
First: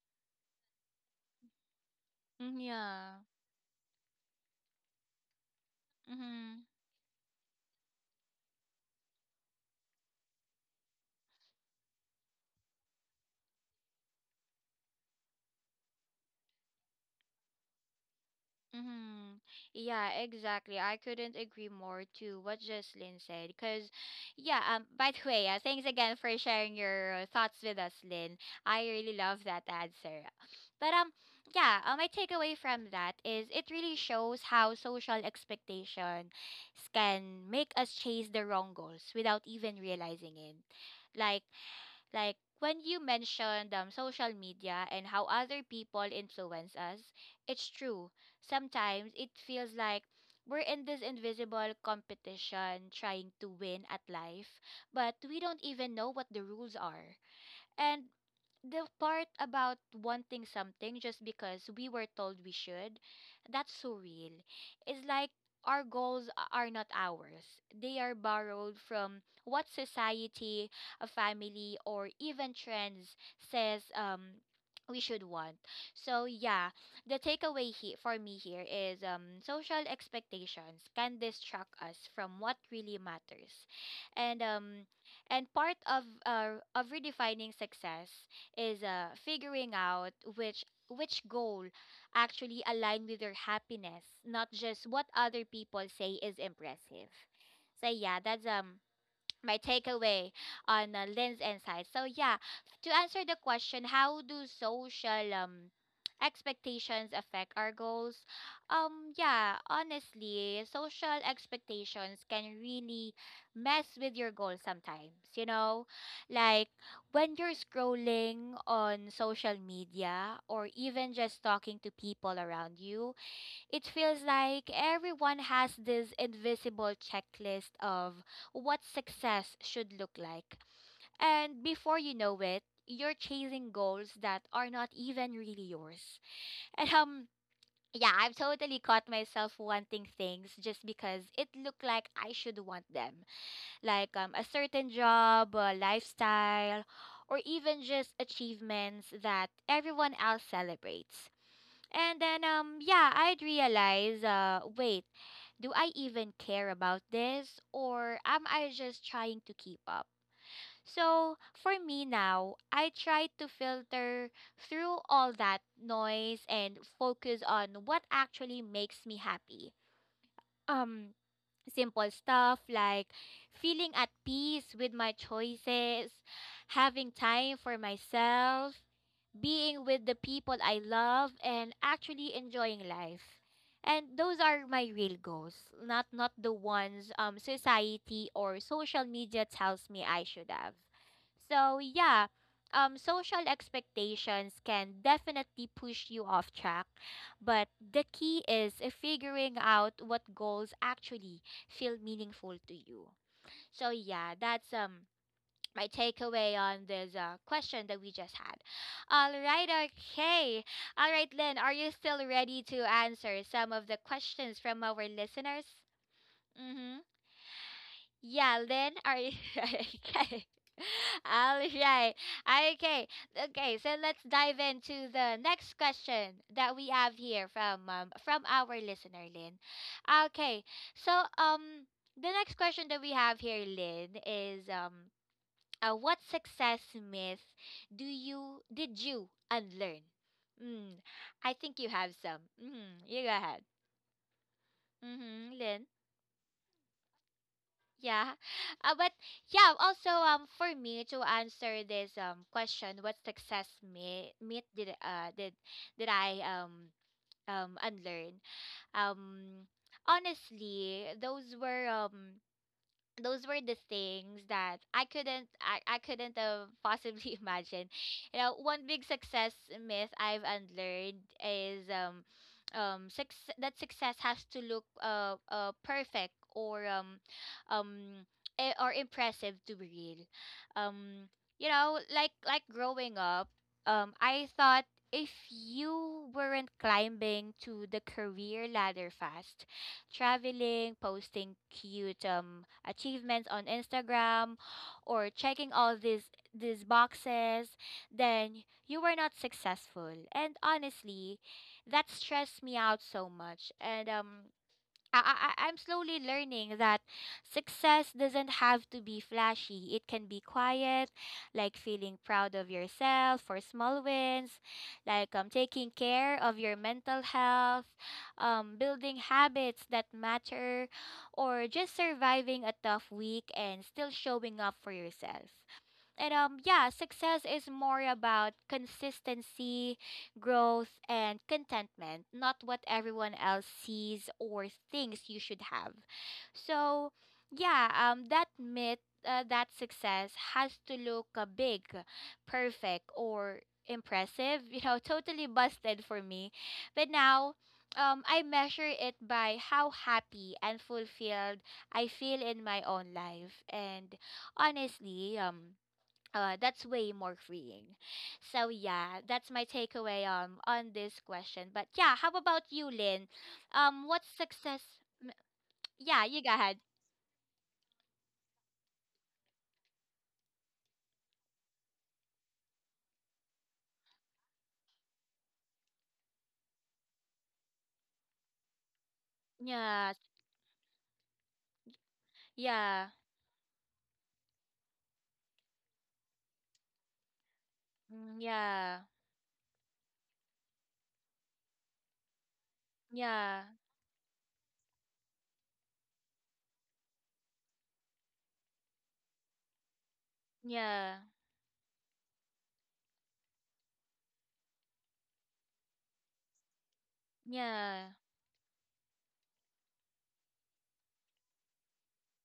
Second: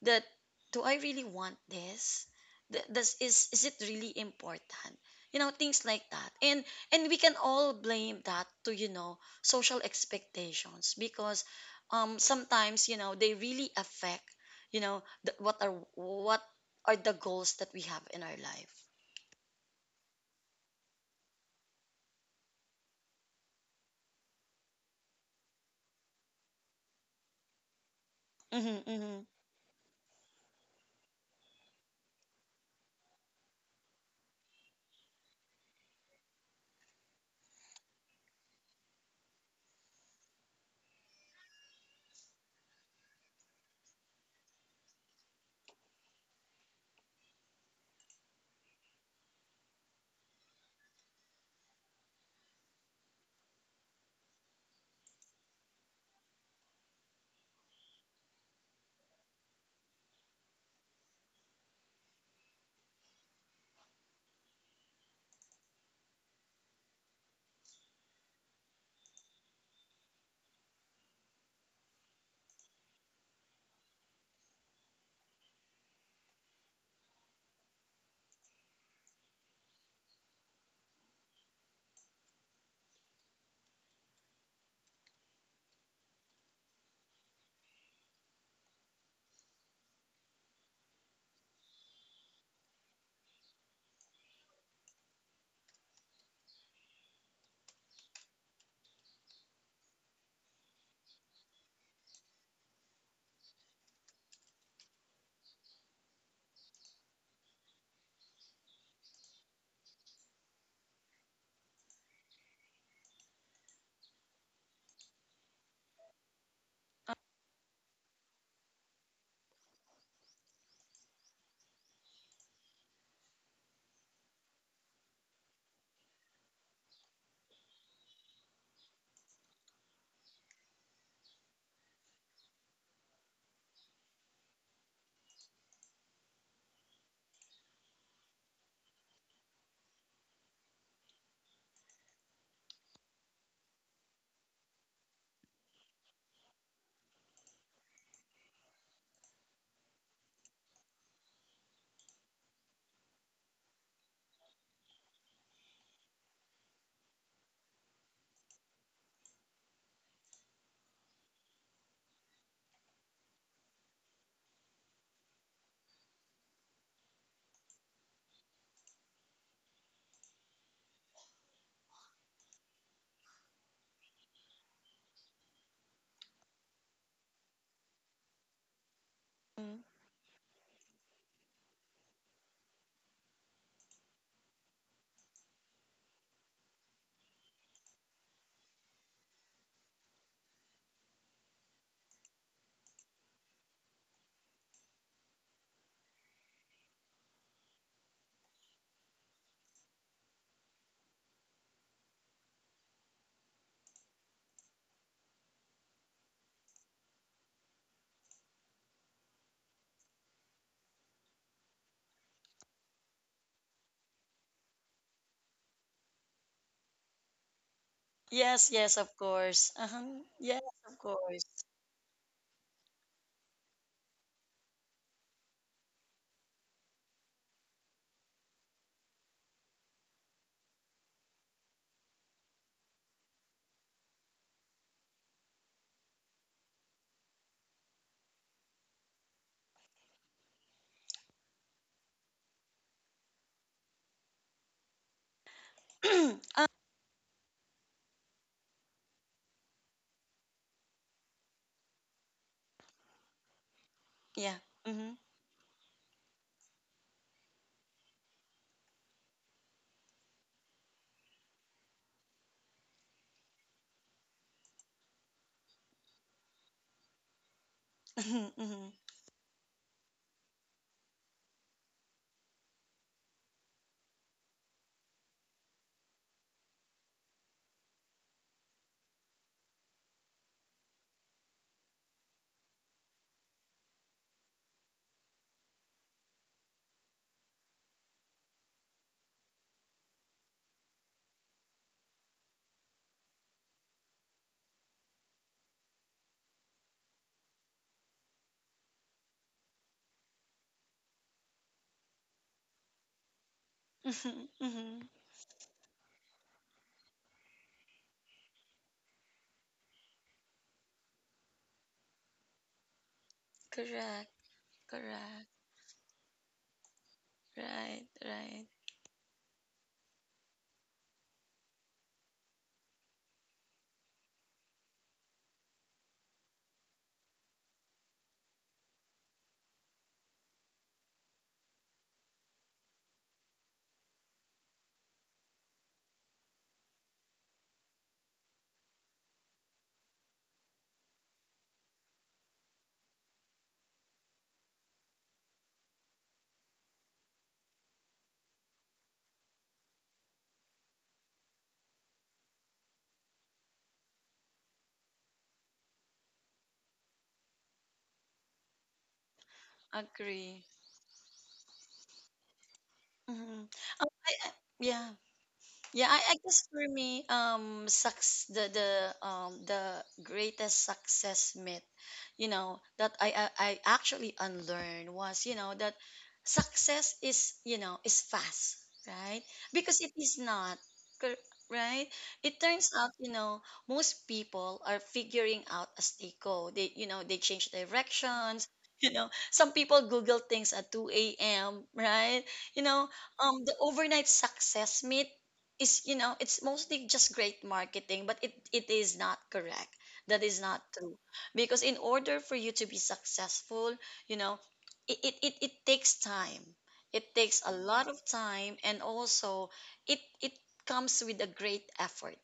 that do I really want this?
Mhm.
Does
Yeah.
is it really important? You know, things like that.
Mhm.
And we can all blame that to, you know, social expectations because sometimes, you know, they really affect, you know, what are the goals that we have in our life.
Mm-hmm. Yeah, exactly. I couldn't agree more to what Jocelyn said. Because, yeah, by the way, thanks again for sharing your thoughts with us, Lynn. I
Mm-hmm,
really
mm-hmm.
love that answer. But, yeah, my takeaway from that is it really shows how social expectations can make us chase the wrong goals without even realizing it. Like, like when you mentioned social media and how other people influence us, it's true. Sometimes it feels like we're in this invisible competition trying to win at life, but we don't even know what the rules are. And the part about wanting something just because we were told we should, that's so real. It's like our goals are not ours. They are borrowed from what society, a family, or even trends says we should want. So yeah, the takeaway for me here is social expectations can distract us from what really matters. And part of redefining success is figuring out which— which goal actually align with your happiness, not just what other people say is impressive. So yeah, that's my takeaway on Lynn's insight. So yeah, to answer the question, how do social expectations affect our goals? Yeah, honestly, social expectations can really mess with your goals sometimes, you know? Like when you're scrolling on social media or even just talking to people around you, it feels like everyone has this invisible checklist of what success should look like. And before you know it, you're chasing goals that are not even really yours. And yeah, I've totally caught myself wanting things just because it looked like I should want them. Like a certain job, a lifestyle, or even just achievements that everyone else celebrates. And then yeah, I'd realize— wait, do I even care about this or am I just trying to keep up? So for me now, I try to filter through all that noise and focus on what actually makes me happy. Um simple stuff like feeling at peace with my choices, having time for myself,
Mm.
being with the people I love, and actually enjoying life. And those are my real goals, not the ones society or social media tells me I should have. So yeah, social expectations can definitely push you off track, but the key is figuring out what goals actually feel meaningful to you. So yeah, that's my takeaway on this question that we just had. All right, okay. All right, Lynn, are you still ready to answer some of the questions from our listeners? Mm-hmm. Yeah,
Yes, yes,
Lynn,
of
are you
course. Uh-huh.
okay?
Yes, of course.
All right. Okay. Okay, so let's dive into the next question that we have here from our listener, Lynn. Okay. So, um the next question that we have here, Lynn, is what success myth do you did you unlearn? Mm, I think you have some. Mm, you go ahead. Mm-hmm, Lynn.
uh,
Yeah. But yeah, also for me to answer this question, what success myth,
yeah.
did
Mm-hmm.
I unlearn? Um honestly, those were the things that I couldn't have possibly imagine. You know, one big success myth I've unlearned is success has to look perfect um or impressive to be real. Um you know, like— like growing up, I thought if you weren't climbing to the career ladder fast, traveling, posting cute achievements on Instagram, or checking all these boxes, then you were not successful. And honestly, that stressed me out so much. And
Mm-hmm. Mm-hmm.
I, I, I'm slowly learning that success doesn't have to be flashy. It can be quiet, like feeling proud of yourself for small
Correct.
wins, like
Correct.
taking care of your mental health,
Right, right.
building habits that matter, or just surviving a tough week and still showing up for yourself. And yeah, success is more about consistency, growth and contentment, not what everyone else sees or thinks you should have. So, yeah, that myth that success has to look big, perfect or impressive, you know, totally busted for me. But now I measure it by how happy and fulfilled I feel in my own life. And honestly, that's way more freeing. So yeah, that's my takeaway
Agree.
on this question. But yeah, how about you, Lynn?
Mhm. Oh,
What's success?
yeah.
m-
Yeah,
Yeah,
I
you go
guess
ahead.
for me, sucks the the greatest success myth, you know, that I actually unlearned was, you know, that success is, you know, is fast, right? Because
Yeah,
it is not, cor- right? It turns
yeah,
out, you know, most people are figuring out as they go. They, you know, they change
mm,
directions.
yeah,
You know, some people Google things at 2 a.m., right? You know,
yeah,
the overnight success myth is, you know, it's mostly just great marketing, but it is not correct, that is not
yeah,
true. Because in order for you to be successful, you know, it takes time, it takes a
yeah,
lot of time. And also it comes with a great effort.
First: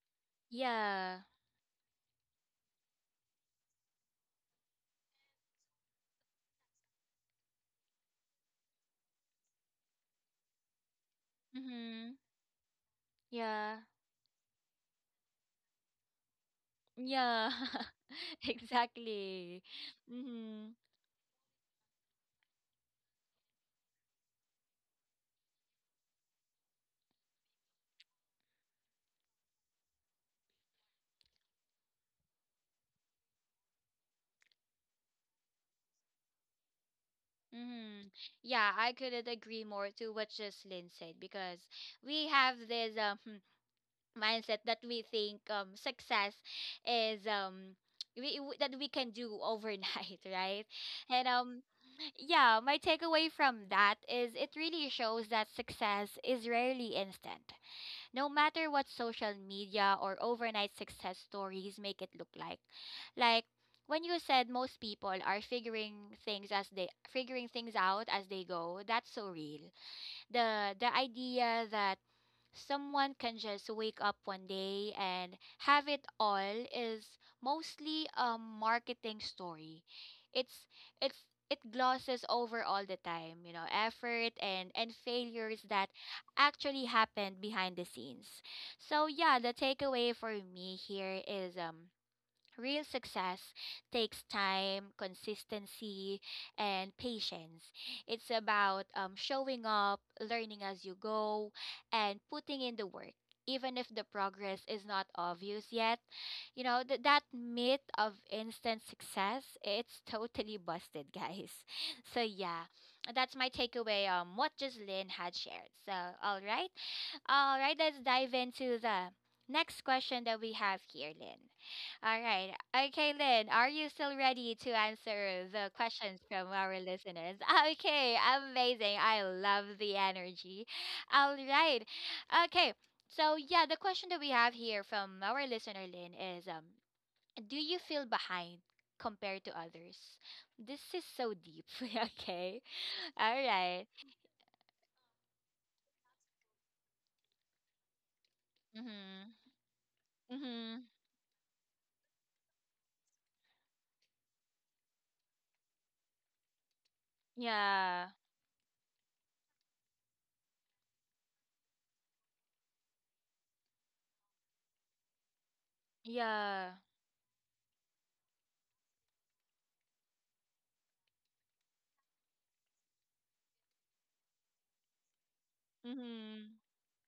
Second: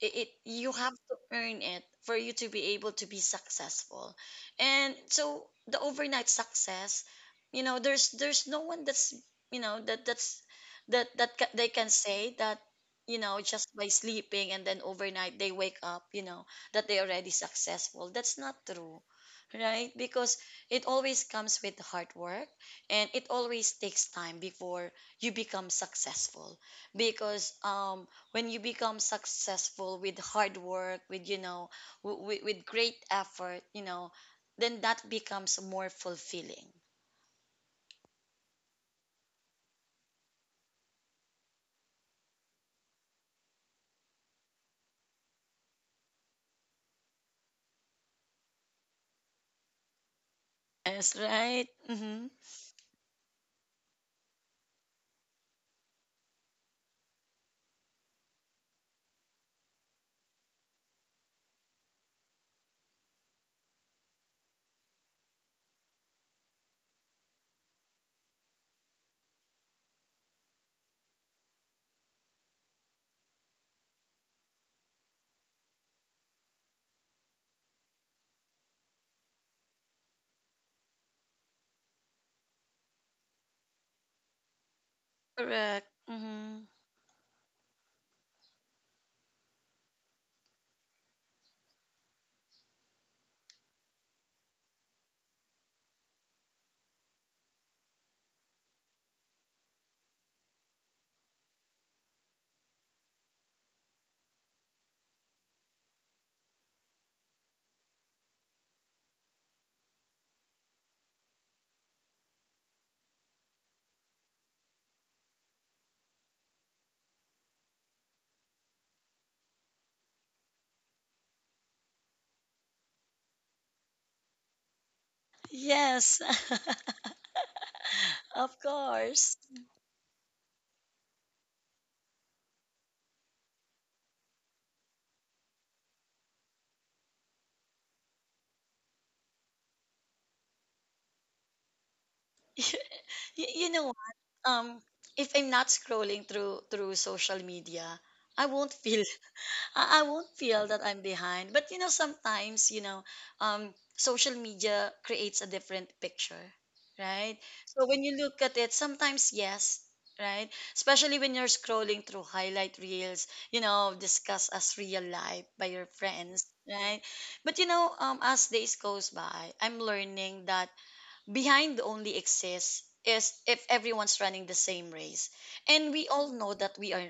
It, you have to
yeah.
earn it for you to be able to be successful. And so the overnight success, you know, there's no one that's, you know, that's that they can
Mm-hmm.
say that, you know, just
Yeah,
by sleeping and then overnight they wake up, you know, that they already
yeah.
successful, that's not true,
Exactly.
right? Because
Mm-hmm.
it always comes with hard work, and it always takes time before you become successful. Because when you become successful with hard work, with, you know, with great effort, you know, then that becomes more fulfilling.
Mm-hmm. Yeah, I couldn't agree more to what just Lynn said because we have this mindset that we think success is that we can do overnight, right?
Yes,
And
right. Mm-hmm.
yeah, my takeaway from that is it really shows that success is rarely instant, no matter what social media or overnight success stories make it look like. Like when you said most people are figuring things as they figuring things out as they go, that's so real. The idea that someone can just wake up one day and have it all is mostly a marketing story. It's it's it glosses over all the time, you know, effort and failures
Correct.
that
Mm-hmm.
actually happened behind the scenes. So yeah, the takeaway for me here is real success takes time, consistency, and patience. It's about showing up, learning as you go, and putting in the work, even if the progress is not obvious yet. You know, that myth of instant success, it's totally busted, guys. So, yeah, that's my takeaway on what Jocelyn had shared. So, all right, all right, let's dive into the next question that we have here, Lynn. All right. Okay, Lynn, are you still ready to answer the
Yes.
questions from our listeners? Okay,
Of
amazing. I
course.
love the energy. All right. Okay. So, yeah, the question that we have here from our listener, Lynn, is do you feel behind compared to others? This is so deep. okay. All
You know
right.
what, um if I'm not scrolling through social media, I won't feel,
Mm-hmm.
I won't feel that
Mm-hmm.
I'm behind. But you know, sometimes, you know, social media creates a different picture, right? So when
Yeah.
you look at it, sometimes yes, right? Especially when you're scrolling through highlight reels, you know, discussed as real life by your friends,
Yeah.
right? But you know, as days goes by, I'm learning that behind only exists is if everyone's running the same race, and we all know
Mhm.
that we are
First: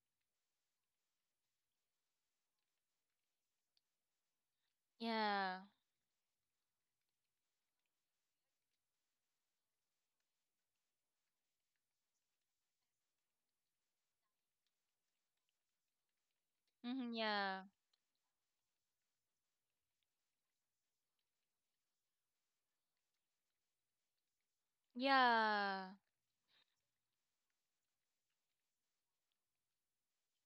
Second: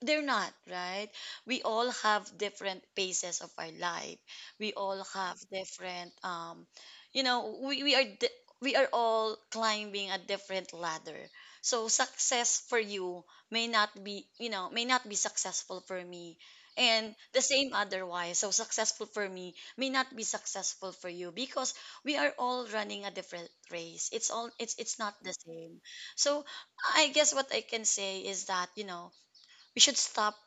they're not, right? We all have different paces of our life. We all have
Yeah.
different, you know, we are all climbing a different ladder. So success for you may not be, you know, may not be successful for me.
Mhm.
And the
Yeah.
same otherwise, so successful for me may not be successful for you. Because we are all running a different race, it's all, it's not the same.
Yeah.
So I guess what I can say is that, you know, we should stop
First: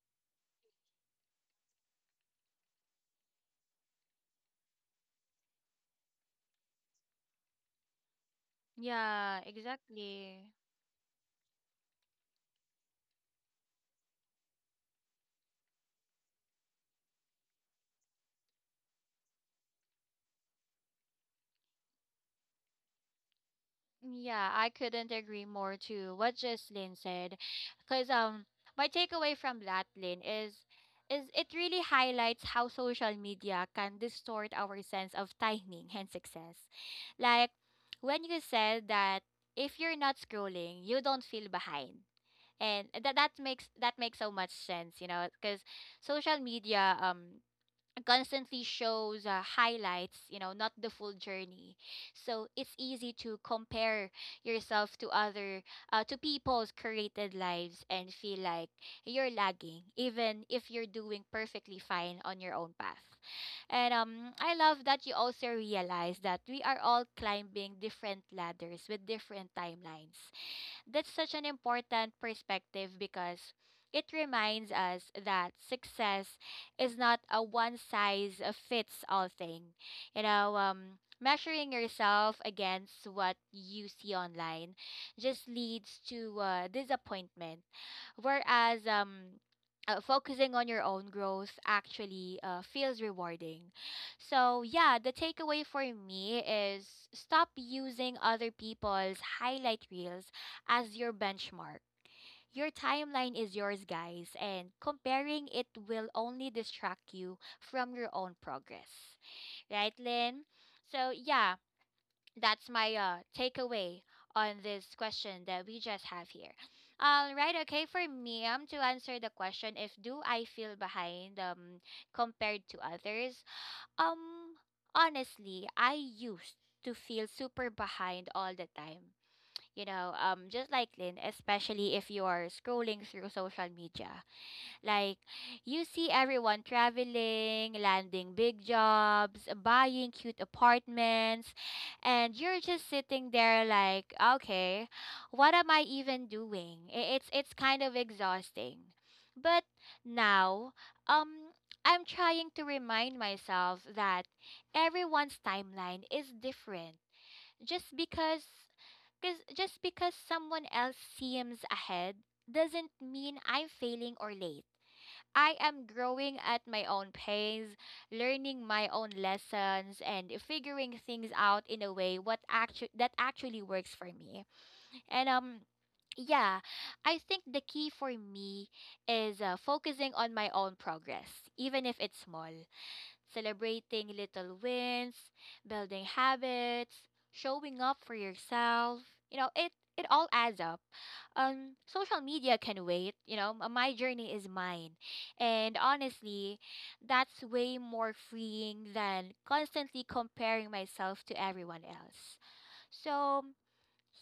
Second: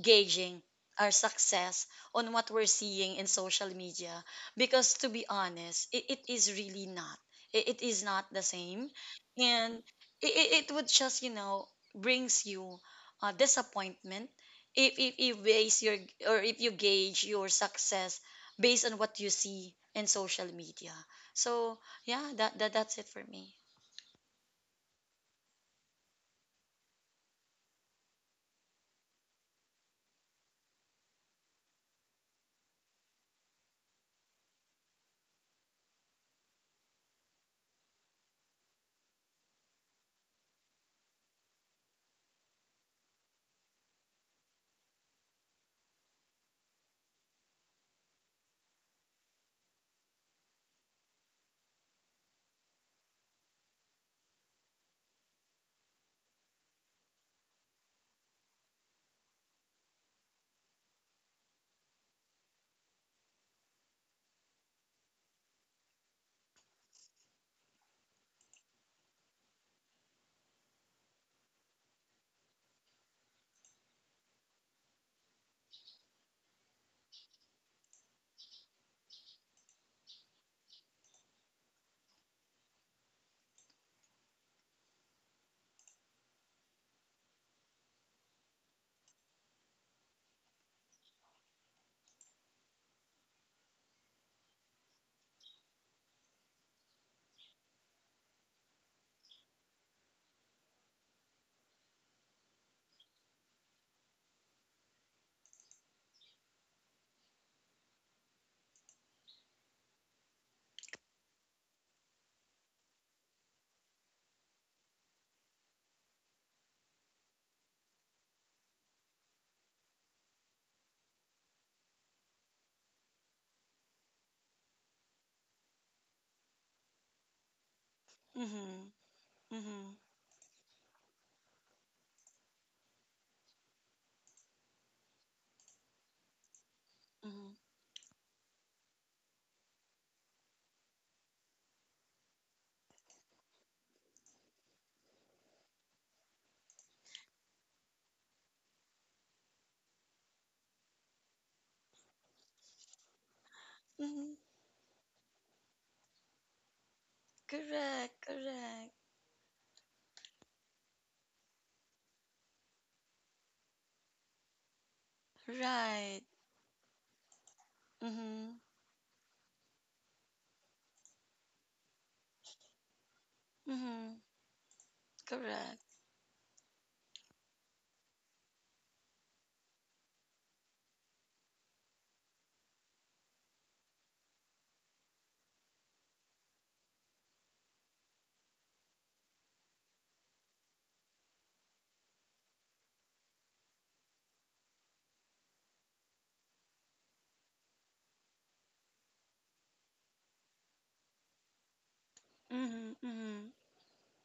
gauging our success on what we're seeing in social media. Because to be honest, it is really not, it is not the same.
Yeah.
And
Exactly.
it would just, you know, brings you disappointment if, if base your or if you gauge your success based on what you see in social media. So yeah, that that's it for me.
Yeah, I couldn't agree more to what Jocelyn said, because my takeaway from that, Lynn, is it really highlights how social media can distort our sense of timing and success. Like when you said that if you're not scrolling, you don't feel behind, and that makes so much sense, you know, because social media constantly shows highlights, you know, not the full journey. So it's easy to compare yourself to other, to people's created lives and feel like you're lagging, even if you're doing perfectly fine on your own path. And I love that you also realize that we are all climbing different ladders with different timelines. That's such an important perspective because it reminds us that success is not a one size fits all thing. Measuring yourself against what you see online just leads to disappointment. Whereas Focusing on your own growth actually feels rewarding. So, yeah, the takeaway for me is stop using other people's highlight reels as your benchmark. Your timeline is yours, guys, and comparing it will only distract you from your own progress. Right, Lynn? So, yeah, that's my takeaway on this question that we just have here. All right, okay, for me, to answer the question if do I feel behind compared to others? Um Honestly, I used to feel super behind all the
Mm-hmm,
time, you
mm-hmm,
know, just like Lynn, especially if you are scrolling through social media, like you see everyone
mm-hmm,
traveling, landing big jobs, buying cute apartments, and you're just sitting there like, okay, what am I even doing? It's kind of exhausting. But now, um I'm trying to remind myself that
mm-hmm.
everyone's timeline is different. just
Correct,
because
correct.
because just because someone else seems ahead doesn't mean I'm failing or late. I am
Right.
growing at my own pace,
Mm-hmm.
learning my own lessons, and figuring things out in a way that actually works for
Mm-hmm.
me. And
Correct.
yeah, I think the key for me is focusing on my own progress, even if it's small, celebrating little wins, building habits, showing up for yourself. You know, it all adds up. Social media can wait, you know, my journey is mine. And honestly, that's way more freeing than constantly comparing myself to everyone else.
Mm-hmm.
So,
Mm-hmm.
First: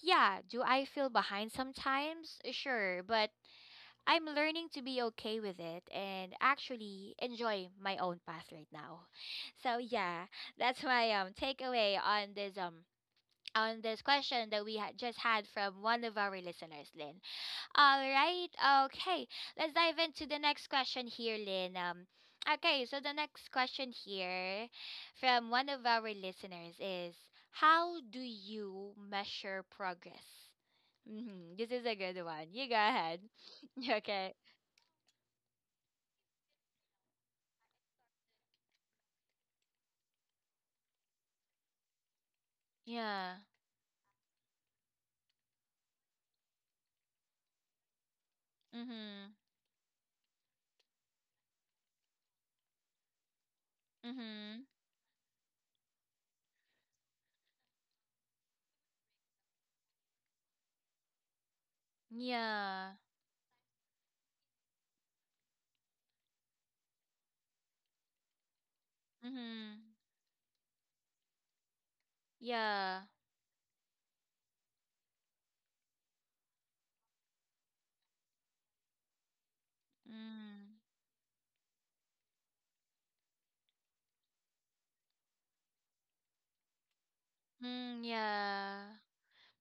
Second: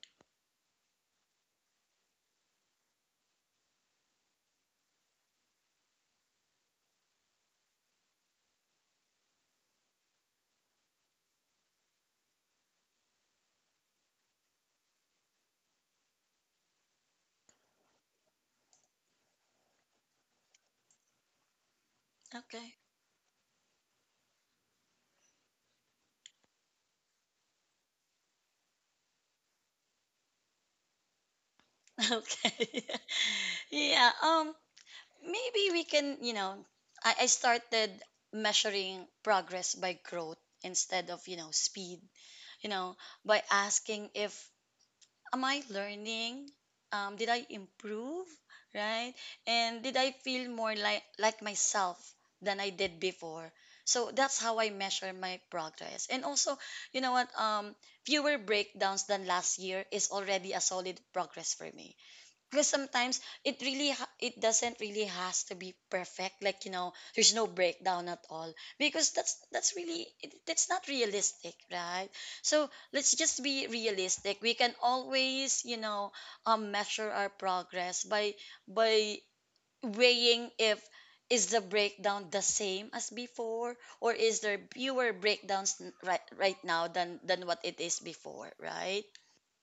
yeah, do I feel behind sometimes? Sure, but I'm learning to be okay with it and actually enjoy my own path right now. So yeah, that's my takeaway on this question that we had just had from one of our listeners, Lynn. All right, okay, let's dive into the next question here, Lynn.
Okay.
Okay, so the next question here from one of our listeners is, how do you measure progress? Hmm This is a good one. You go
Okay.
ahead.
Yeah.
Okay.
Um, maybe we can, you know, I started measuring progress by growth instead of, you know, speed. You know,
Yeah.
by asking if am I learning? Did I improve? Right?
Mhm.
And did I feel more like, myself than I did before? So that's how
Mhm.
I measure my progress. And also, you know what? Fewer breakdowns than last year is already a solid progress for me. Because
Yeah.
sometimes it really it doesn't really has to be perfect, like, you know, there's no breakdown at all. Because that's
Mhm.
really it, that's not realistic, right? So
Yeah.
let's just be realistic, we can always, you know, measure our progress by by weighing
Mm.
if is the breakdown the same as before, or is there fewer breakdowns right now than what it is
Mm,
before,
yeah.
right?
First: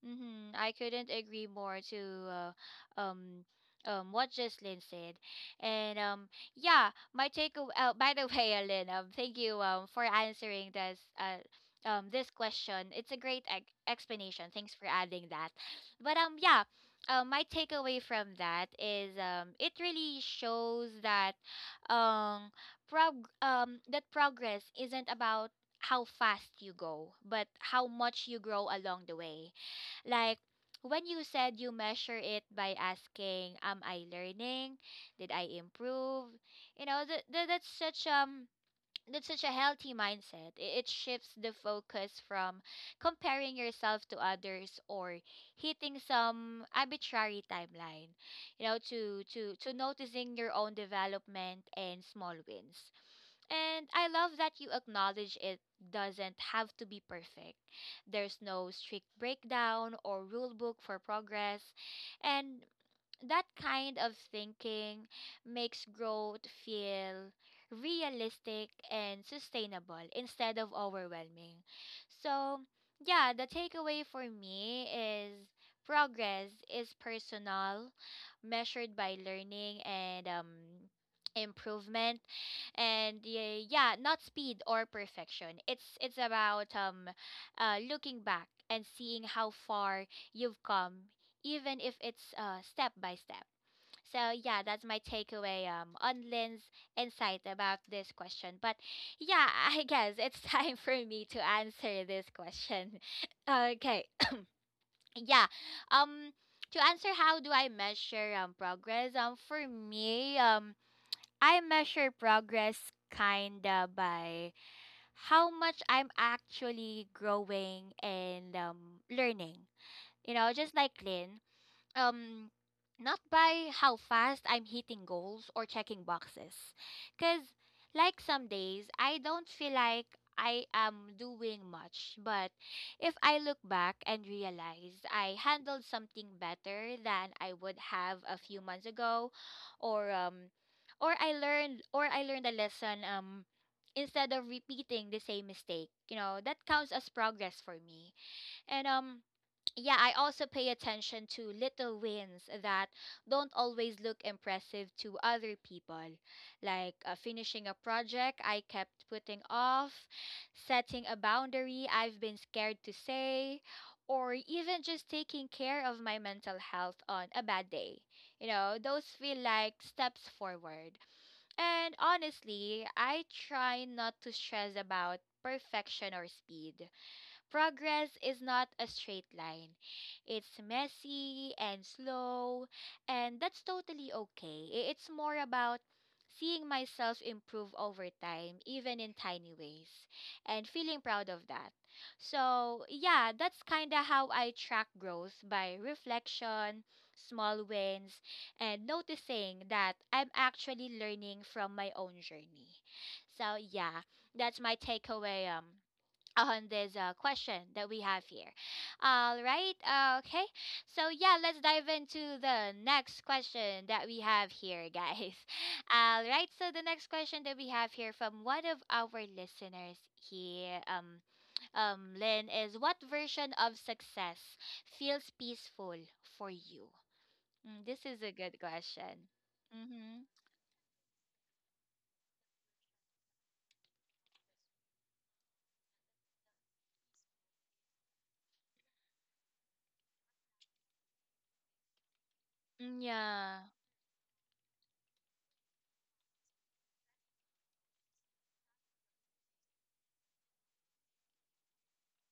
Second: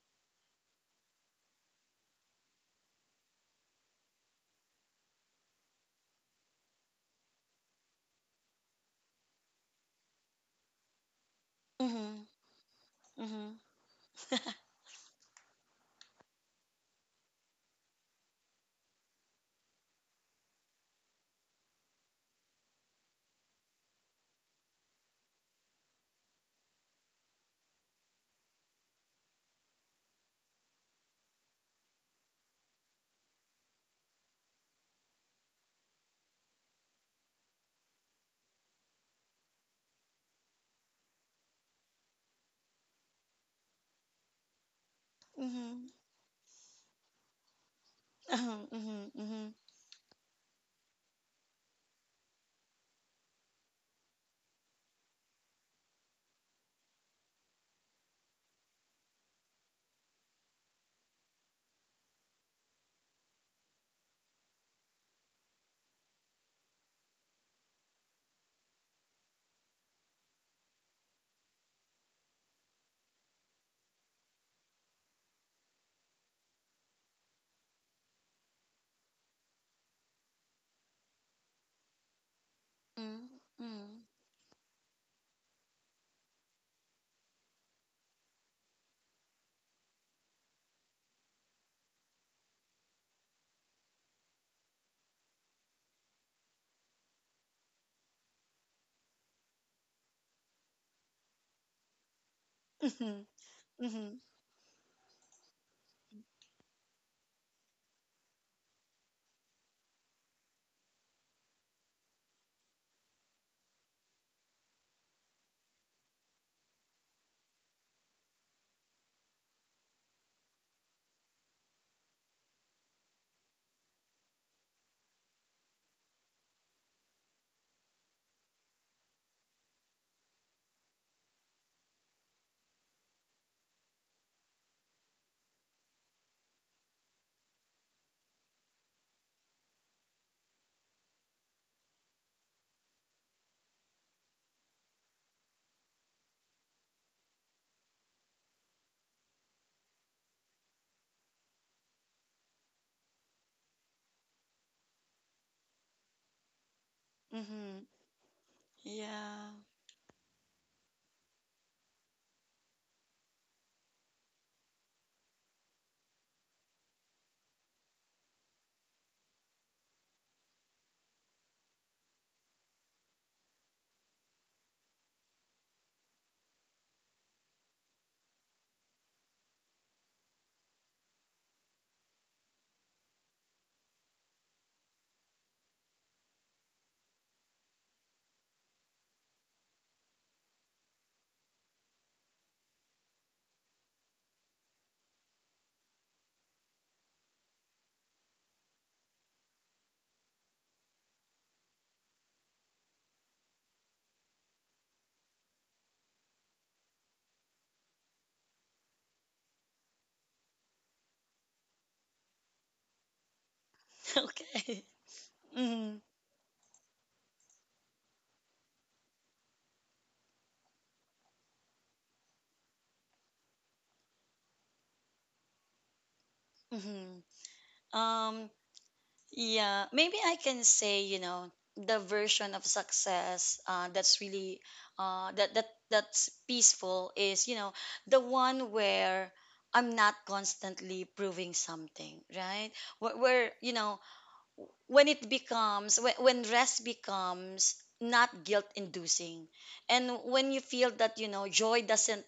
Mm-hmm. I couldn't agree more to uh, um what Jocelyn said, and yeah, my takeaway. By the way, Alin, thank you for answering
Mm-hmm,
this question. It's a great
mm-hmm,
explanation. Thanks for adding that. But yeah, my takeaway from that is it really shows that um progress isn't about how fast you go, but how much you grow along the way, like when you said you measure it by asking, "Am I learning? Did I improve?" You know, that's such a healthy mindset. It shifts the focus from comparing yourself to others or
mm-hmm,
hitting some arbitrary timeline, you know,
mm-hmm,
to
mm-hmm.
noticing your own development and small wins. And I love that you acknowledge it doesn't have to be perfect. There's no strict breakdown or rule book for progress. And that kind of thinking makes growth feel realistic and sustainable instead of overwhelming. So, yeah, the takeaway for me is progress is personal, measured by learning and improvement, and
Mm,
yeah,
mm,
not speed or perfection. It's about looking back and seeing how far you've come, even if it's step by step. So yeah, that's my takeaway on Lynn's insight about this question. But yeah, I guess it's time for me to answer this question.
mhm,
Okay,
mhm,
yeah. Um, to answer how do I measure progress? For me, I measure progress kinda by how much I'm actually growing and learning. You know, just like Lynn, um not by how fast I'm hitting goals or checking boxes. Cuz like some days I don't feel like I am doing much, but if I look back and realize I handled something better than I would have a few months ago, or um or I learned a lesson instead of repeating the same mistake, you know, that counts as progress for me. And Yeah, I also pay attention to little wins that don't always look impressive to other people, like finishing a
mhm.
project I kept putting
Yeah.
off, setting a boundary I've been scared to say, or even just taking care of my mental health on a bad day. You know, those feel like steps forward. And honestly, I try not to stress about perfection or speed. Progress is not a straight line. It's messy and slow, and that's totally okay. It's more about seeing myself improve over time, even in tiny ways, and feeling proud of that. So, yeah, that's kind of how I track growth: by reflection, small wins, and noticing that I'm actually learning from my own journey. So, yeah, that's my takeaway on this question that we have here. All right. Okay. So yeah, let's dive into the next question that we have here,
Okay.
guys.
Mhm,
All right. So the next question that we have here from one of our listeners here, Lynn, is what version of success feels peaceful for you?
mhm.
Mm, this is a
Um,
good question.
yeah,
Mm-hmm.
maybe I can say, you know, the version of success that's really that that's peaceful is, you know, the one where I'm not constantly proving something, right?
Mm,
Where,
yeah.
you know, when it becomes when rest becomes not guilt inducing, and when you feel that, you know, joy doesn't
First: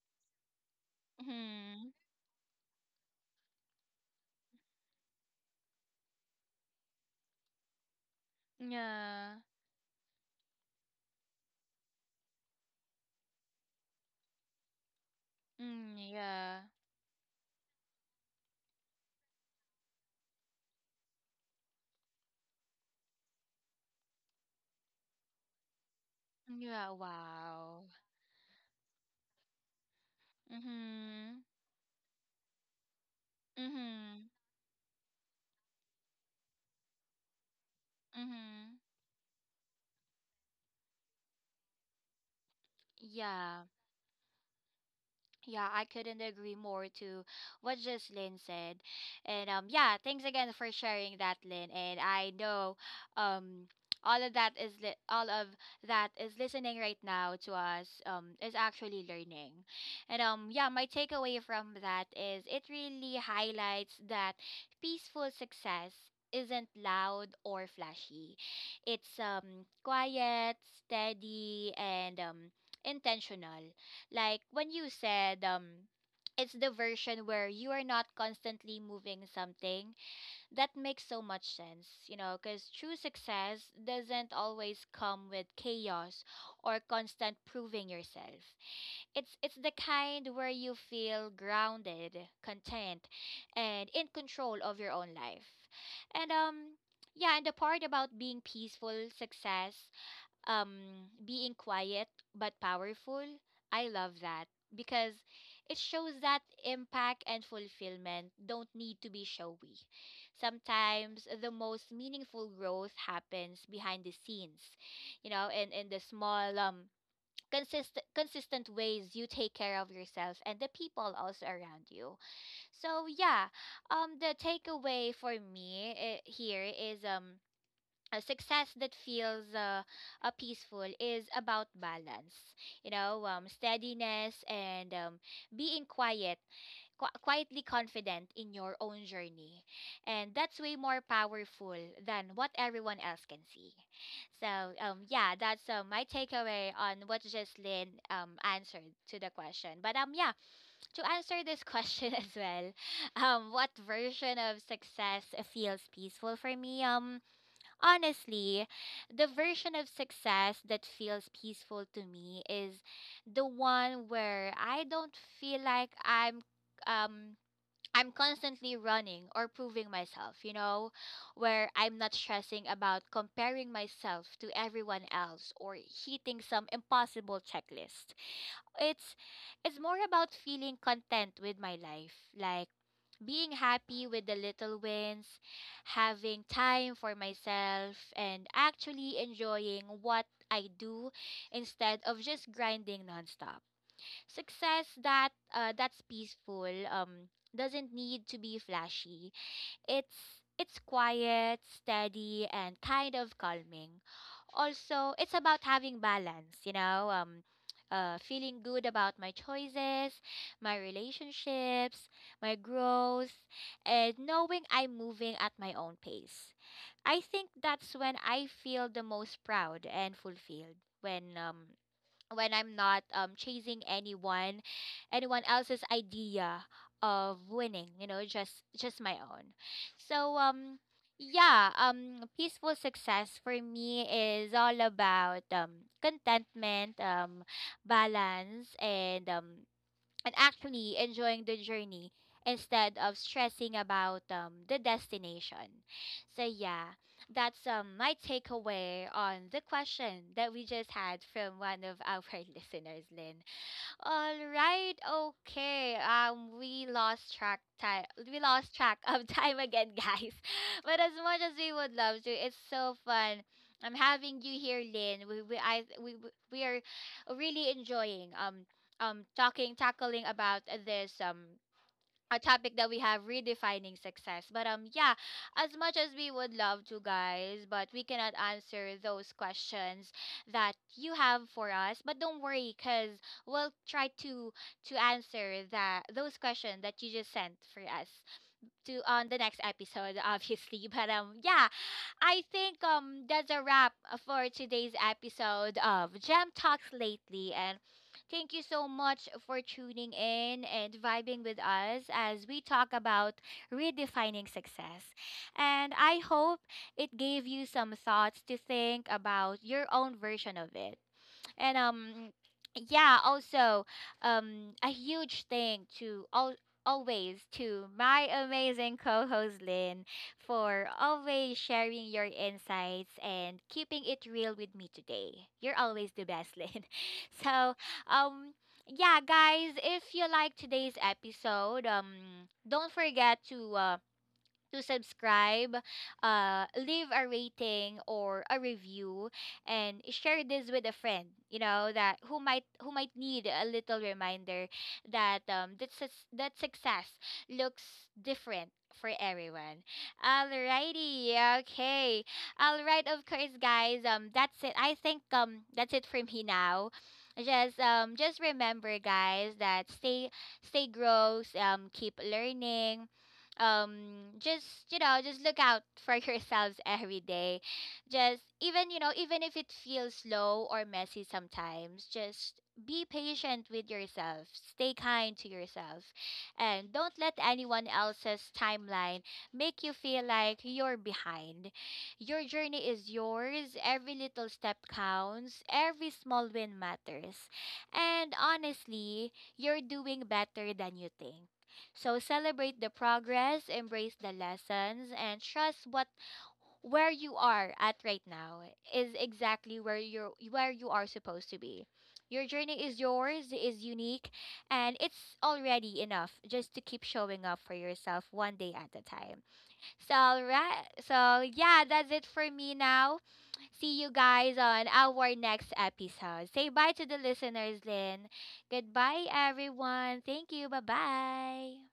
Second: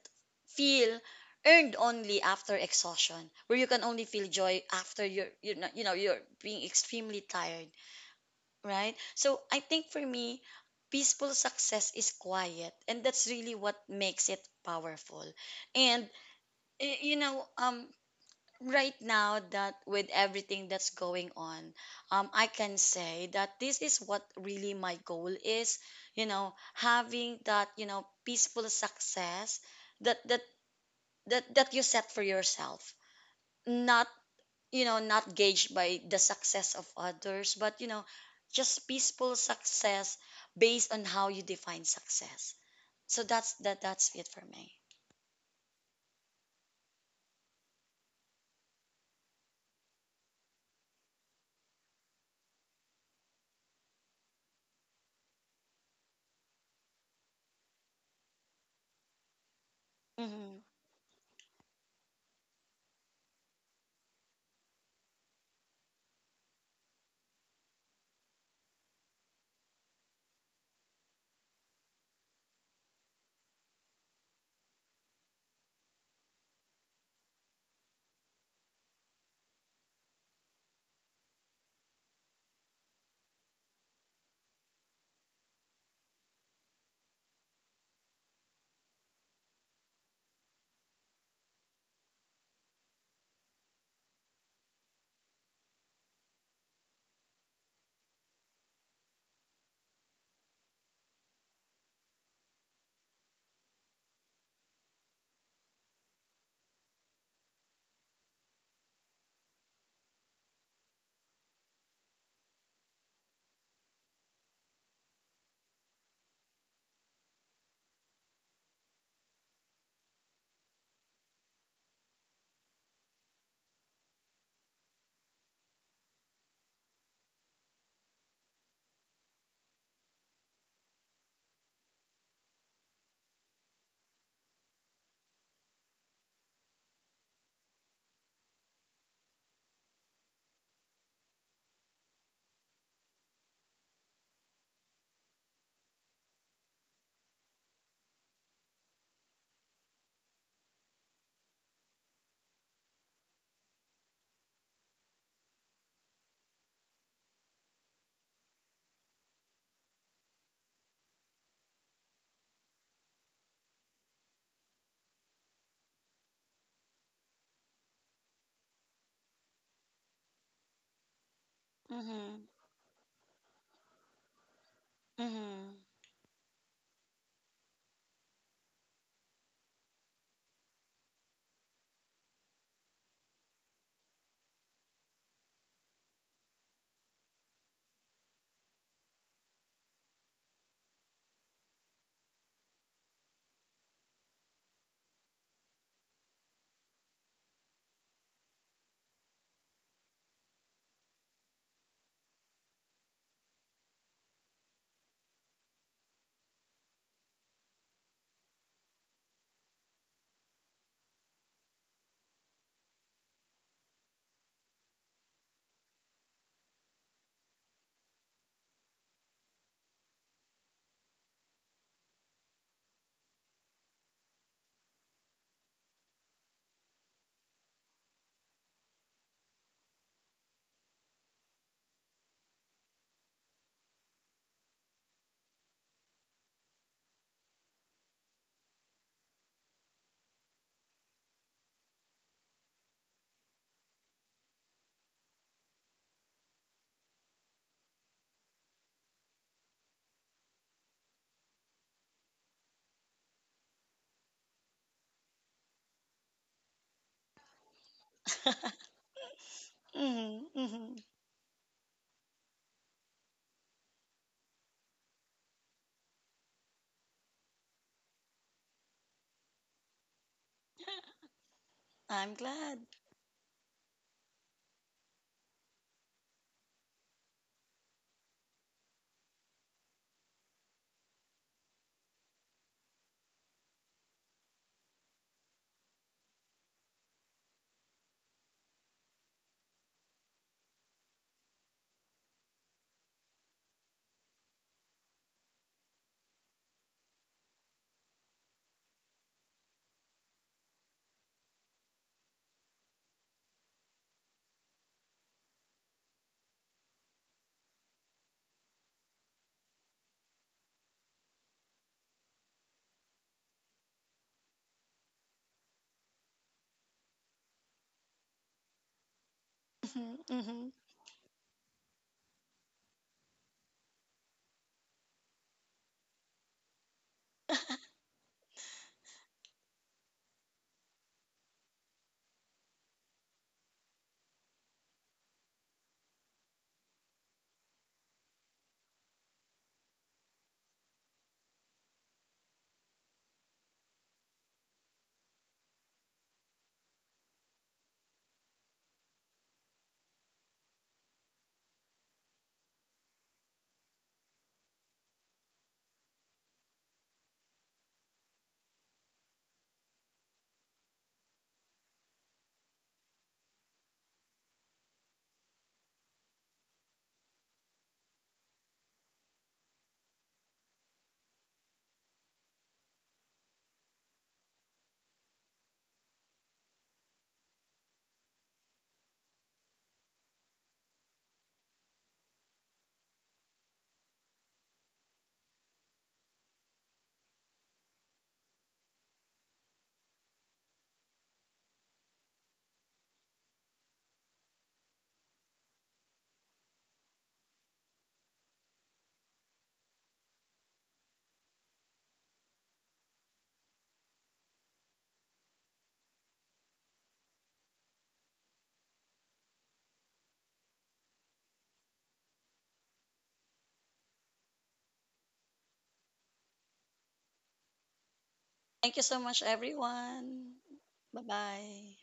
feel earned
Mm-hmm.
only after exhaustion, where you can only feel joy after you're, you know, you know, you're being extremely tired, right?
Yeah.
So I think for me peaceful success is quiet, and that's really what makes it powerful.
Mm,
And
yeah.
you know, right now that with everything that's going on, I can say that this is what really my goal is, you know,
Mm, yeah.
having that,
Wow.
you know, peaceful success that
Mhm.
that you set for yourself. Not,
Mhm.
you know, not gauged by the success of others, but, you know,
Mhm.
just peaceful success based on how you define success. So that's
Yeah.
that's it for me.
Yeah, I couldn't agree more to what just Lynn said. And yeah, thanks again for sharing that, Lynn. And I know um all of that is li- all of that is listening right now to us is actually learning. And
Mhm,
yeah, my takeaway from that is it really highlights that peaceful success isn't loud or flashy. It's quiet, steady, and intentional, like when you said it's the version where you are not constantly moving something. That makes so much sense, you know, because true success doesn't always come with chaos or constant proving yourself. It's the kind where you feel grounded, content, and in control of your own life. And yeah, and the part about being peaceful success being quiet but powerful, I love that, because it shows that impact and fulfillment don't need to be showy. Sometimes the most meaningful growth happens behind the scenes, you know, in the small consistent ways you take care of yourself and the people also around you. So yeah, the takeaway for me here is a success that feels peaceful is about balance, you know, steadiness, and being quietly confident in your own journey, and that's way more powerful than what everyone else can see. So yeah, that's my takeaway on what Jocelyn answered to the question. But yeah, to answer this question as well, what version of success feels peaceful for me, honestly, the version of success that feels peaceful to me is the one where I don't feel like um I'm constantly running or proving myself, you know, where I'm not
mhm,
stressing about comparing myself to everyone else
mhm,
or hitting some impossible checklist. It's it's more about feeling content with my life, like being happy with the little wins, having time for myself, and actually enjoying what I do instead of just grinding nonstop. Success that that's peaceful doesn't need to be flashy. It's quiet, steady, and kind of calming. Also, it's about having balance, you know, feeling good about my choices, my relationships, my growth, and knowing I'm moving at my own pace. I think that's when I feel the most proud and fulfilled, when I'm not chasing anyone else's idea of winning, you know, just my own. So yeah, peaceful success for me is all about contentment, balance, and actually enjoying the journey instead of stressing about the destination. So yeah, that's my takeaway on the question that we just had from one of our listeners, Lynn. All right, okay. We lost track time. We lost track of time again,
mhm,
guys.
mhm.
But as much as we would love to, it's so fun. I'm having you here, Lynn. We I we are really enjoying talking tackling about this
I'm
a
glad.
topic that we have, redefining success. But yeah, as much as we would love to, guys, but we cannot answer those questions that you have for us. But don't worry, cuz we'll try to answer that those questions that you just sent for us to on the next episode of History. But yeah, I think that's a wrap for today's episode of Gem Talks Lately, and thank you so much for tuning in and vibing with us as we talk about redefining success. And I hope it gave you some thoughts to think about your own version of it, and yeah, also a huge thank to all, always, to my amazing co-host Lynn
Mhm, mhm.
for always sharing your insights and keeping it real with me today. You're always the best, Lynn. So, um yeah, guys, if you like today's episode, don't forget to subscribe, leave a rating or a review, and share this with a friend. You know, that who might need a little reminder that that success looks different for everyone. Alrighty, okay, all right, of course, guys. That's it. I think that's it for me now. Just remember, guys, that stay gross. Keep learning, just, you know, just look out for yourselves every day, just, even you know, even if it feels slow or messy sometimes, just be patient with yourself, stay kind to yourself, and don't let anyone else's timeline make you feel like you're behind. Your journey is yours. Every little step counts, every small win matters, and honestly, you're doing better than you think. So celebrate the progress, embrace the lessons, and trust what where you are at right now is exactly where you're where you are supposed to be. Your journey is yours, is unique, and it's already enough just to keep showing up for yourself one day at a time. So right, so yeah, that's it for me now. See you guys on our next episode. Say bye to the listeners, Lynn.
Thank you so
Goodbye,
much,
everyone.
everyone.
Thank you. Bye
Bye
bye.
bye.